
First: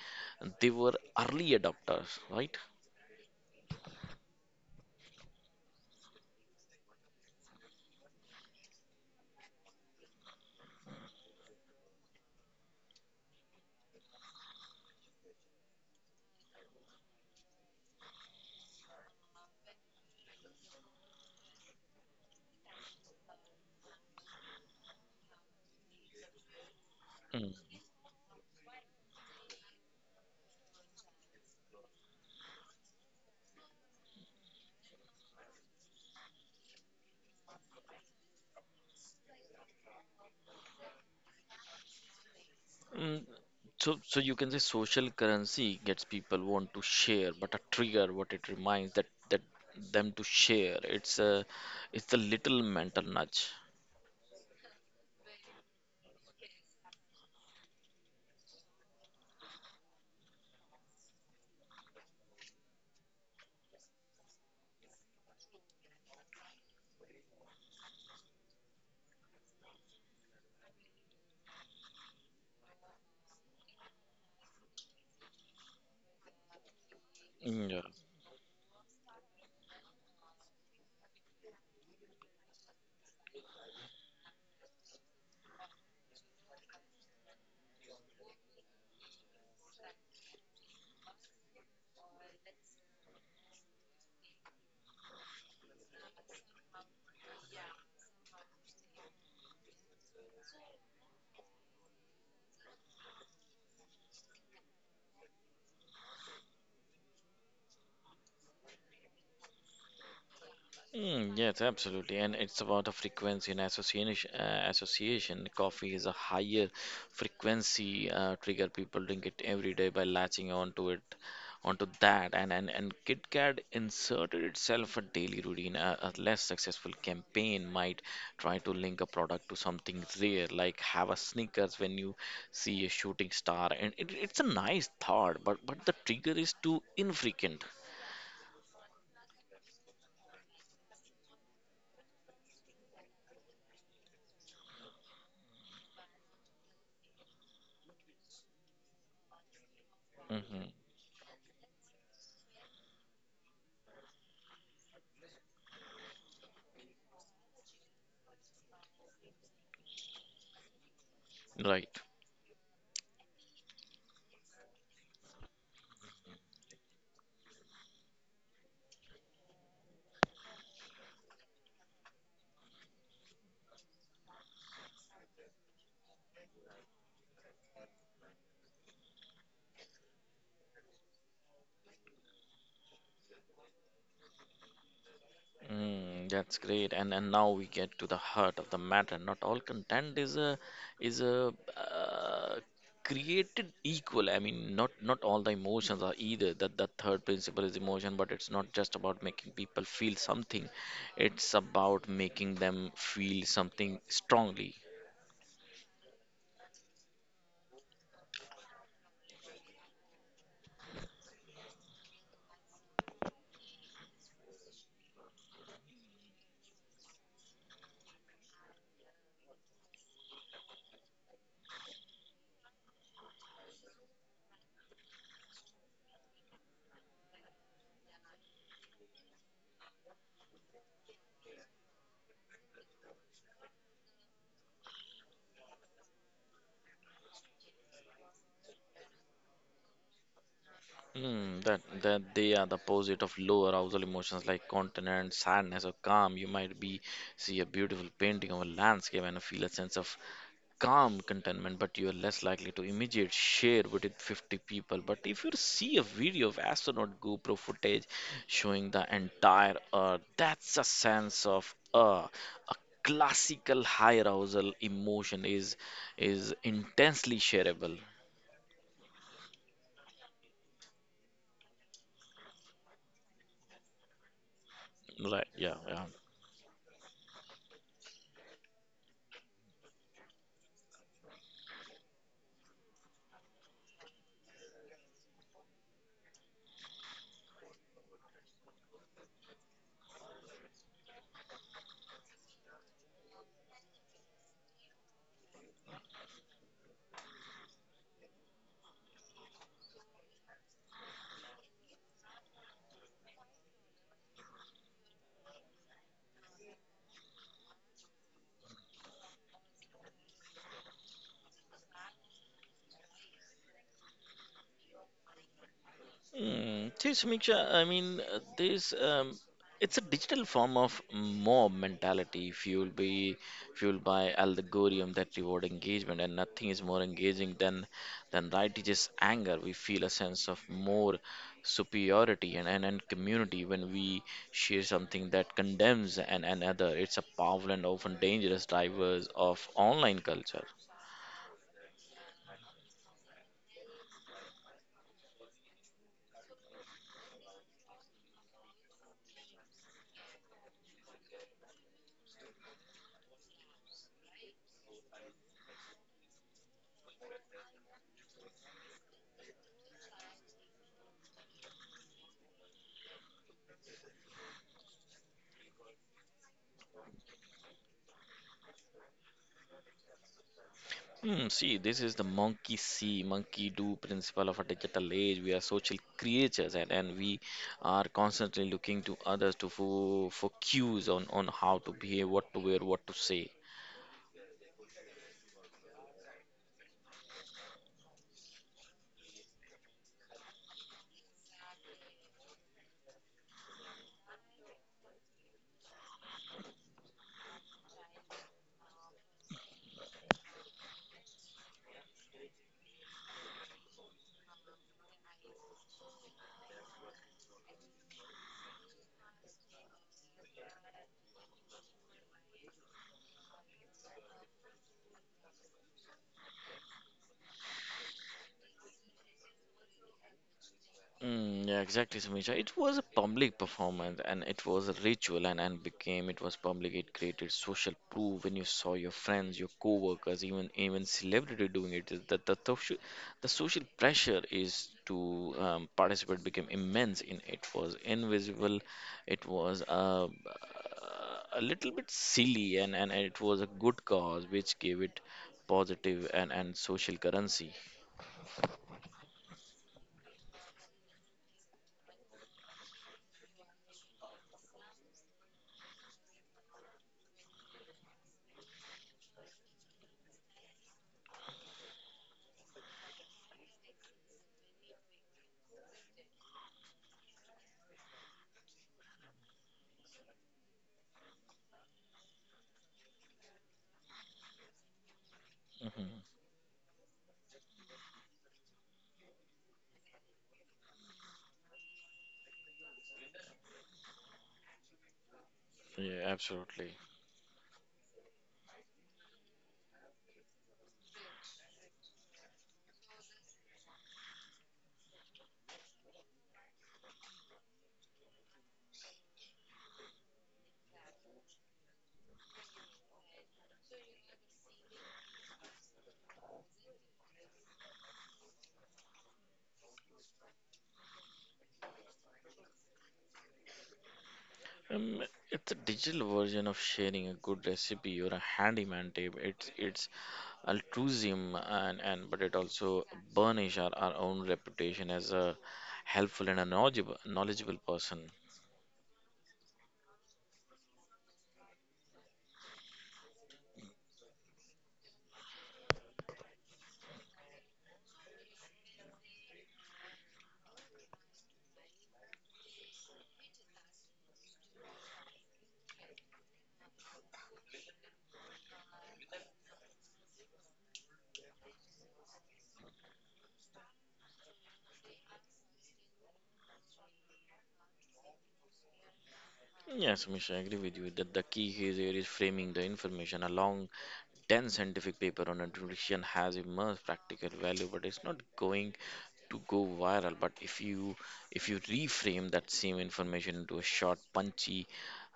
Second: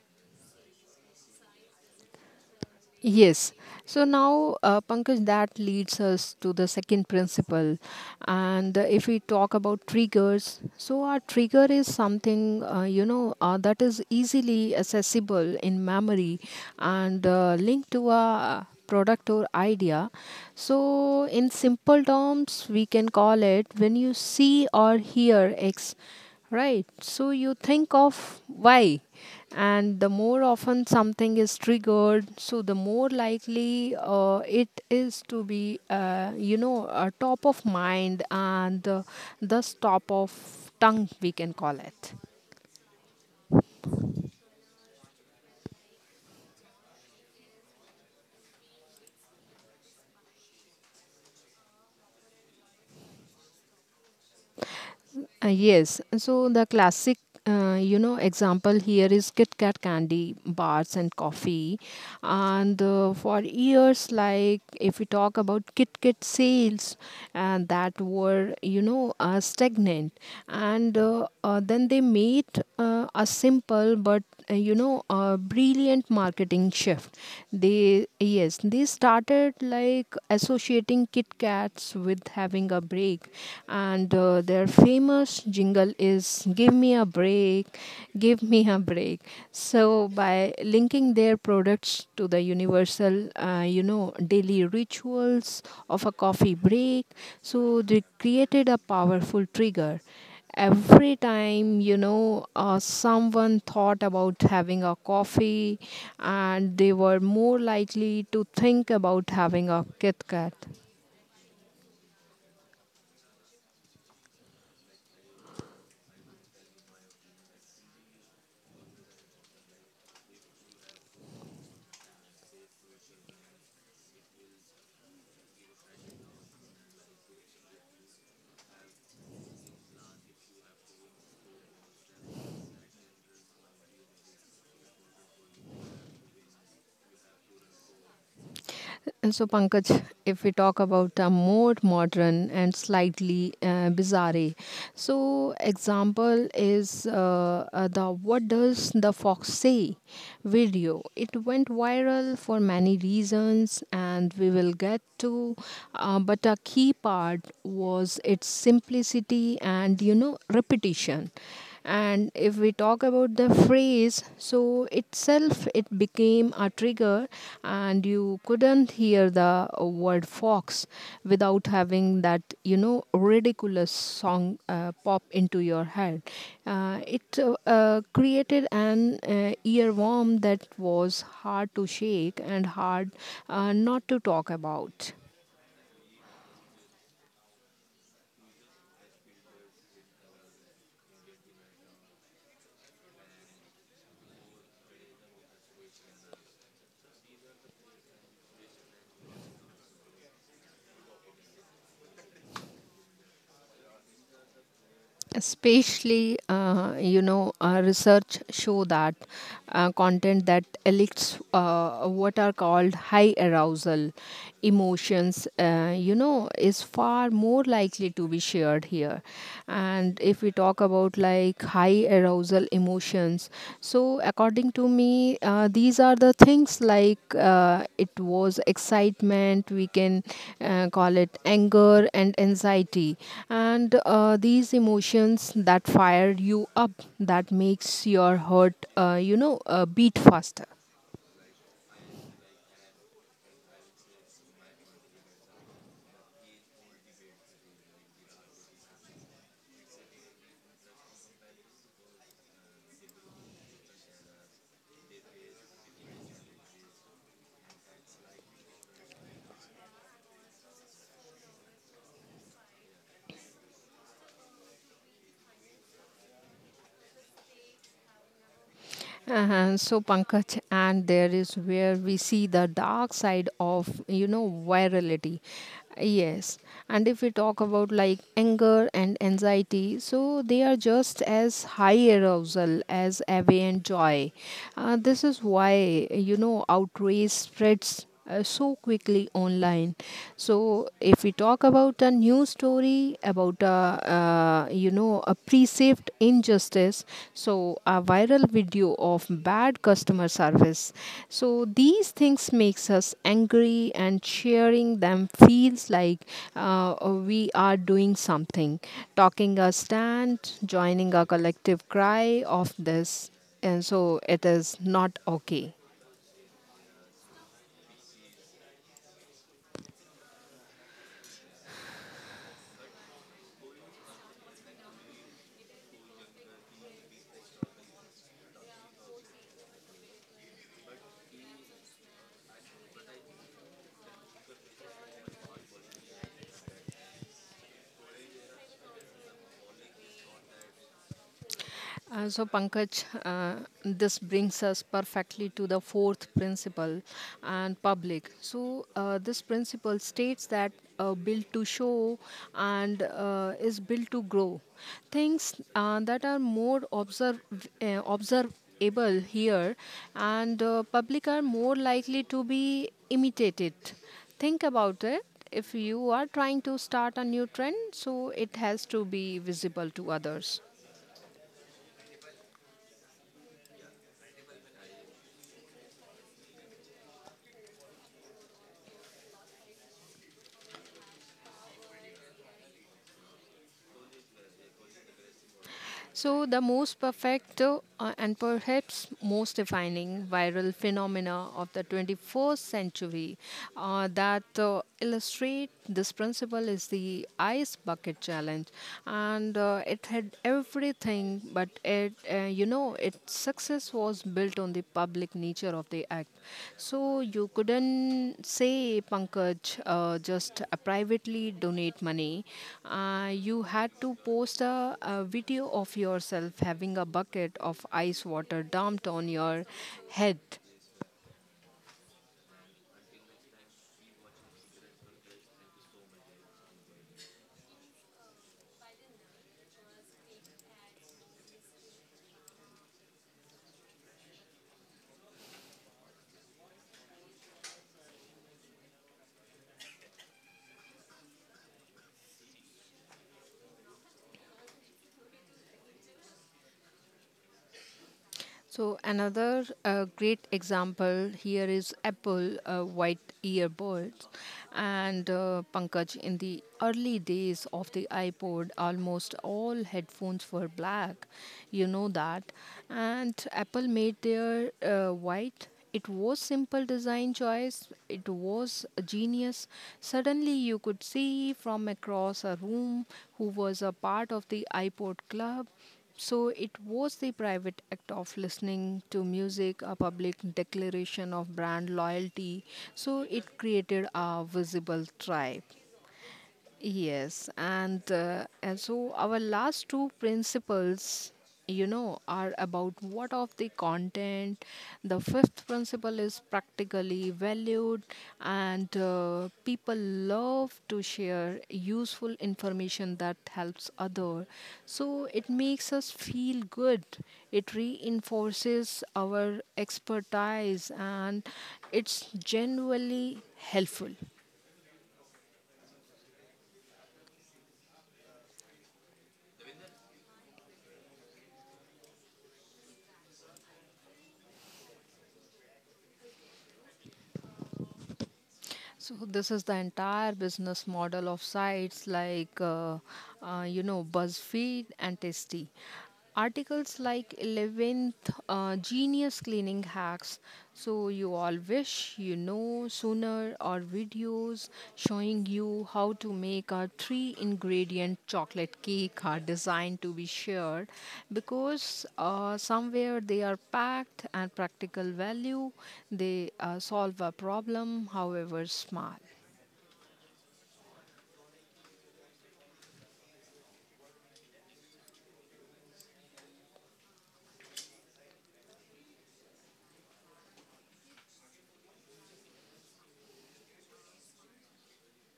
they were early adopters, right? Yes. So now, Pankaj, that leads us to the second principle. And if we talk about triggers, so our trigger is something, that is easily accessible in memory and linked to a product or idea. So, in simple terms, we can call it when you see or hear X, right? So, you Mm. think of Y, and the more often something is triggered, the more likely it is to be, top of mind, and thus top of tongue, we can call it. Mm, so you can say social currency gets people want to share, but a trigger what it reminds that them to share, it's a little mental nudge. Yes, so the classic, example here is Kit Kat candy bars and coffee, and for years, like if we talk about Kit Kat sales, and that were, stagnant, and then they made a simple but, a brilliant marketing shift. Yeah. They, yes, they started like associating Kit Kats with having a break, and their famous jingle is, "Give me a break, give me a break." So by linking their products to the universal, daily rituals of a coffee break, so they created a powerful trigger. Every time, someone thought about having a coffee, and they were more likely to think about having a Kit Kat. Mm, yes, absolutely. And it's about the frequency and association. Association. Coffee is a higher frequency trigger. People drink it every day by latching onto it, onto that. And KitKat inserted itself a daily routine. A less successful campaign might try to link a product to something rare, like have a Snickers when you see a shooting star. And it's a nice thought, but the trigger is too infrequent. So, Pankaj, if we talk about a more modern and slightly bizarre, so example is the "What Does the Fox Say" Hmm. video. It went viral for many reasons, and we will get to. But a key part was its simplicity and, you know, repetition. Right. And if we talk about the phrase, so itself it became a trigger, and you couldn't hear the word fox without having that, you know, ridiculous song pop into your head. It created an earworm that was hard to shake and hard not to talk about. Mm, that's great, and now we get to the heart of the matter. Not all content is a created equal. I mean, not all the emotions are either. That the third principle is emotion, but it's not just about making people feel something. It's about making them feel something strongly. Especially, research show that content that elicits what are called high arousal emotions, is far more likely to be shared here. And if we talk about like high arousal emotions, so according to me, these are the things like, it was excitement, we can call it anger and anxiety. And these emotions that fire you up, that makes your heart, beat faster. Mm, that they are the opposite of low arousal emotions like contentment, sadness, or calm. You might be see a beautiful painting of a landscape and feel a sense of calm contentment, but you are less likely to immediate share with it 50 people. But if you see a video of astronaut GoPro footage showing the entire Earth, that's a sense of awe. A classical high arousal emotion is intensely shareable. And so, Pankaj, and there is where we see the dark side of, you know, virality. Right? Yeah. Yeah. Yes. And if we talk about like anger and anxiety, so they are just as high arousal as envy and joy. This is why, you know, outrage spreads so quickly online. So if we talk about a news story about a, a perceived injustice, so a viral video of bad customer service, so these things makes us angry and sharing them feels like, uh, we are doing something, talking a stand, joining a collective cry of this, and so it is not okay. Hmm. See, Samiksha, I mean, this it's a digital form of mob mentality fueled by algorithm that reward engagement, and nothing is more engaging than righteous anger. We feel a sense of more superiority and community when we share something that condemns an another. It's a powerful and often dangerous drivers of online culture. So, Pankaj, this brings us perfectly to the fourth principle, and public. So, this principle states that, built to show and is built to grow. Things that are more observable here and public are more likely to be imitated. Think about it. If you are trying to start a new trend, so it has to be visible to others. Hmm, see, this is the monkey see, monkey do principle of a digital age. We are social creatures and we are constantly looking to others to for cues on how to behave, what to wear, what to say. So, the most perfect, and perhaps most defining viral phenomena of the 21st century that illustrate this principle is the ice bucket challenge, and it had everything, but it, you know, it success was built on the public nature of the act. So you couldn't say, Pankaj, just privately donate money. You had to post a video of yourself having a bucket of ice water dumped on your head. Mm, yeah, exactly, Samisha. It was a public performance and it was a ritual and became it was public. It created social proof when you saw your friends, your co-workers, even celebrity doing it. Is That the social pressure is to participate became immense in it was invisible. It was a little bit silly and it was a good cause which gave it positive and social currency. So another great example here is apple white earbuds, and Pankaj. In the early days of the iPod, almost all headphones were black. You know that, and Apple made their white, it was simple design choice. It was a genius. Suddenly you could see from across a room who was a part of the iPod club. Hmm. So it was the private act of listening to music, a public declaration of brand loyalty. So it created a visible tribe. Yeah, absolutely. Yes, and so our last two principles, you know, are about what of the content. The fifth principle is practically valued, and people love to share useful information that helps other. So it makes us feel good. It reinforces our expertise, and it's genuinely helpful. Um, it's a digital version of sharing a good recipe or a handyman tip. It's altruism and but it also burnish our own reputation as a helpful and a knowledgeable person. So this is the entire business model of sites like BuzzFeed and Tasty. Articles like 11th genius cleaning hacks, so you all wish, you know, sooner, or video videos showing you how to make a three ingredient chocolate cake are designed to be shared because somewhere they are packed and practical value. They solve a problem, however small. Yes, Misha, I agree with you that the key here is framing the information along 10 scientific paper on nutrition has immense practical value, but it's not going to go viral. But if you reframe that same information into a short punchy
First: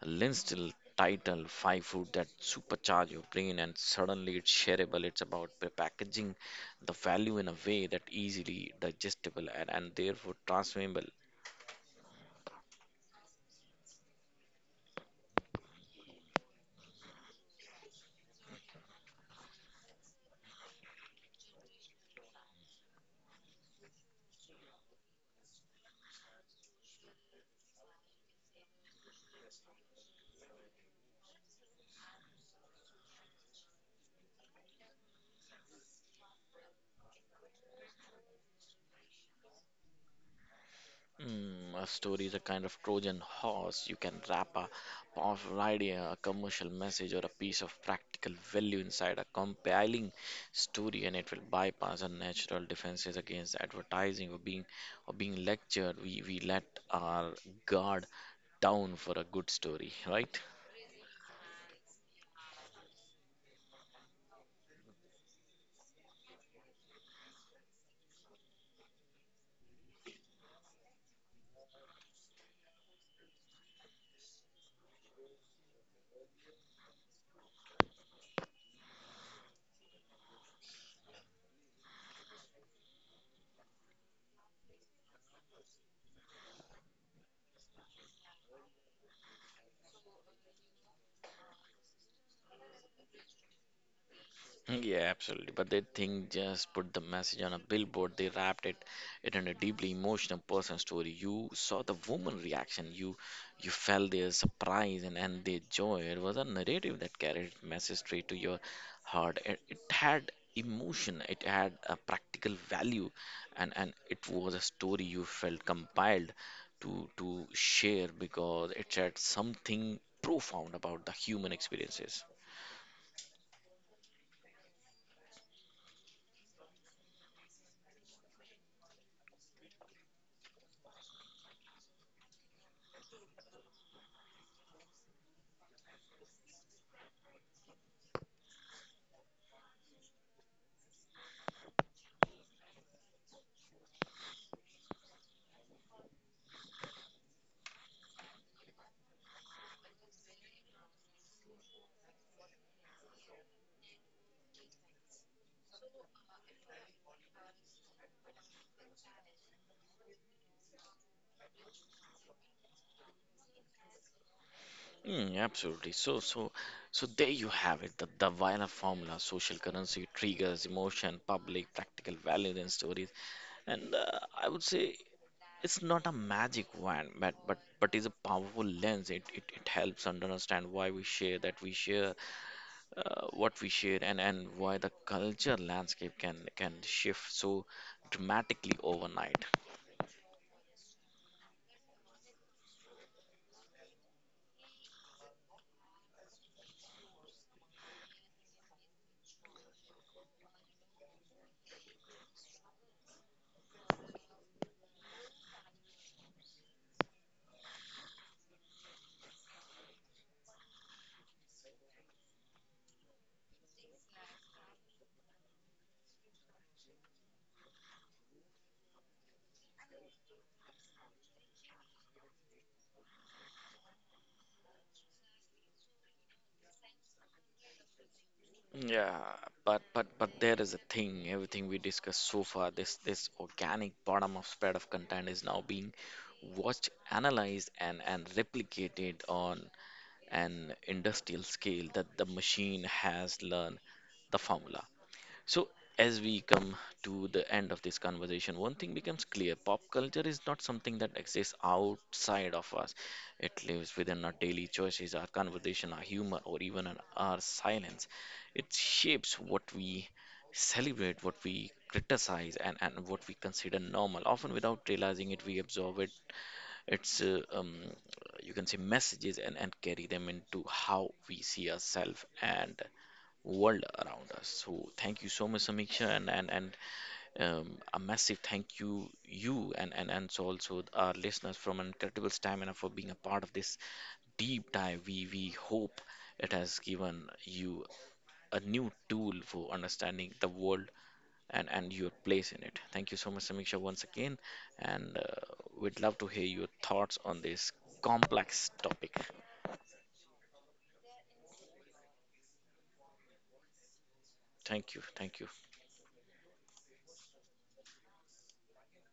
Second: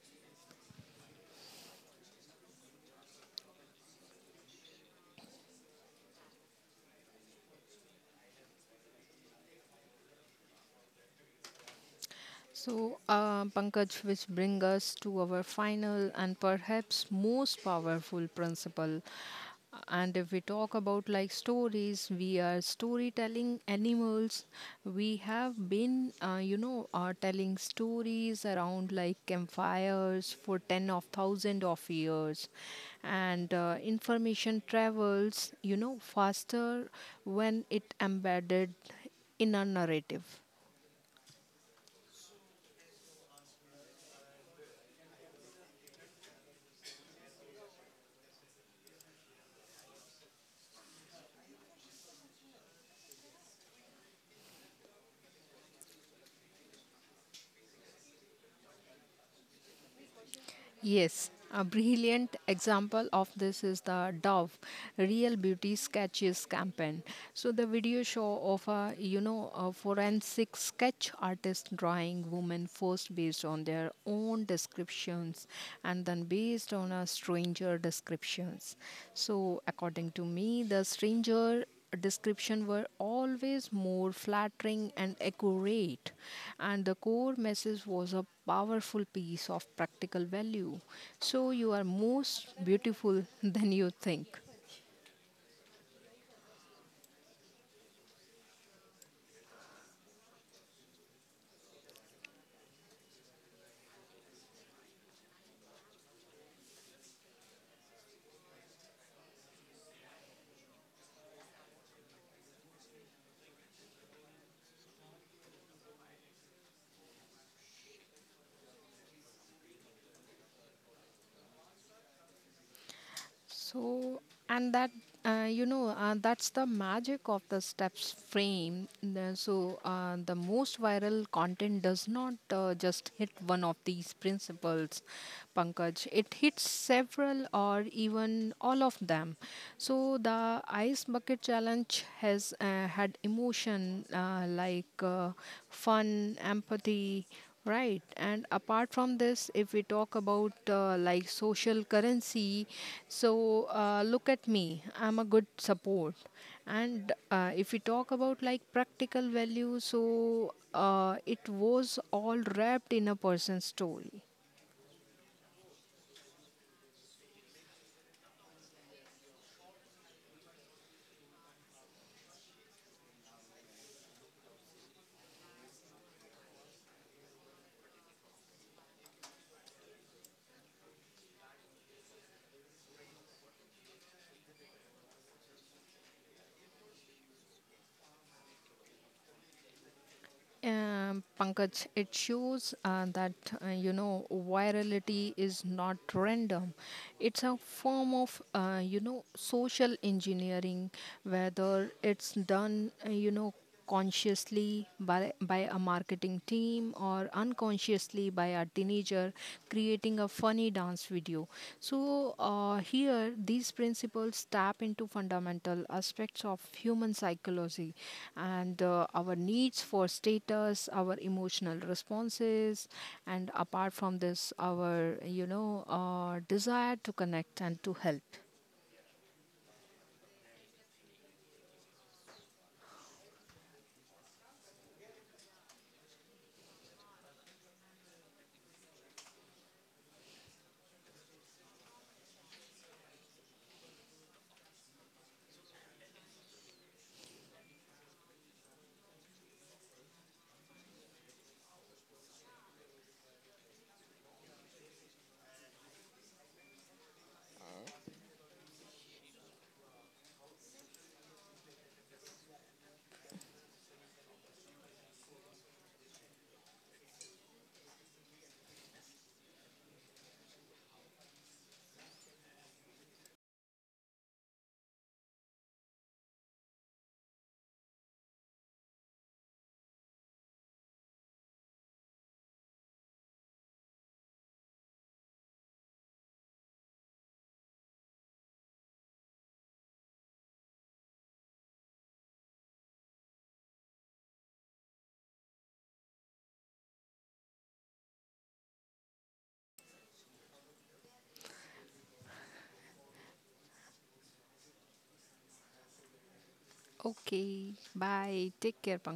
linstyle title five food that supercharge your brain and suddenly it's shareable. It's about packaging the value in a way that easily digestible and therefore transferable. So, Pankaj, which bring us to our final and perhaps most powerful principle. And if we talk about like stories, we are storytelling animals. We have been, are telling stories around like campfires for ten of thousand of years, and information travels, you know, faster when it embedded in a narrative. Mm, a story is a kind of Trojan horse. You can wrap a powerful idea, a commercial message, or a piece of practical value inside a compelling story, and it will bypass our natural defenses against advertising or being lectured. We let our guard down for a good story, right? Yes, a brilliant example of this is the Dove Real Beauty Sketches campaign. So the video show of a, you know, a forensic sketch artist drawing women first based on their own descriptions and then based on a stranger descriptions. So according to me, the stranger description were always more flattering and accurate, and the core message was a powerful piece of practical value. So, you are most beautiful than you think. Yeah, absolutely. But they think just put the message on a billboard, they wrapped it in a deeply emotional personal story. You saw the woman reaction, you felt their surprise and their joy. It was a narrative that carried message straight to your heart. It had emotion, it had a practical value, and it was a story you felt compiled to share because it said something profound about the human experiences. So, and that's the magic of the steps frame. So, the most viral content does not just hit one of these principles, Pankaj. It hits several or even all of them. So, the ice bucket challenge has had emotion, like fun, empathy. Right, and apart from this, if we talk about, like social currency, so look at me, I'm a good support. And if we talk about like practical value, so it was all wrapped in a person's story. Mm, absolutely. So, there you have it. The Davina formula: social currency triggers emotion, public, practical values and stories. And I would say it's not a magic wand, but is a powerful lens. It helps us understand why we share that we share, what we share, and why the culture landscape can shift so dramatically overnight. Pankaj, it shows that, virality is not random. It's a form of, social engineering, whether it's done, consciously by a marketing team or unconsciously by a teenager creating a funny dance video. So, here these principles tap into fundamental aspects of human psychology, and our needs for status, our emotional responses, and apart from this, our, desire to connect and to help. Yeah, but there is a thing. Everything we discussed so far, this organic bottom of spread of content is now being watched, analyzed, and replicated on an industrial scale. That the machine has learned the formula. So, as we come to the end of this conversation, one thing becomes clear pop culture is not something that exists outside of us. It lives within our daily choices, our conversation, our humor, or even our silence. It shapes what we celebrate, what we criticize, and what we consider normal. Often, without realizing it, we absorb it its you can say messages and carry them into how we see ourselves and world around us. So thank you so much, Samiksha, and a massive thank you, and so also our listeners from an incredible stamina for being a part of this deep dive. We hope it has given you a new tool for understanding the world, and your place in it. Thank you so much, Samiksha, once again. And we'd love to hear your thoughts on this complex topic. Thank you. Thank you. Okay, bye. Take care, Pankaj.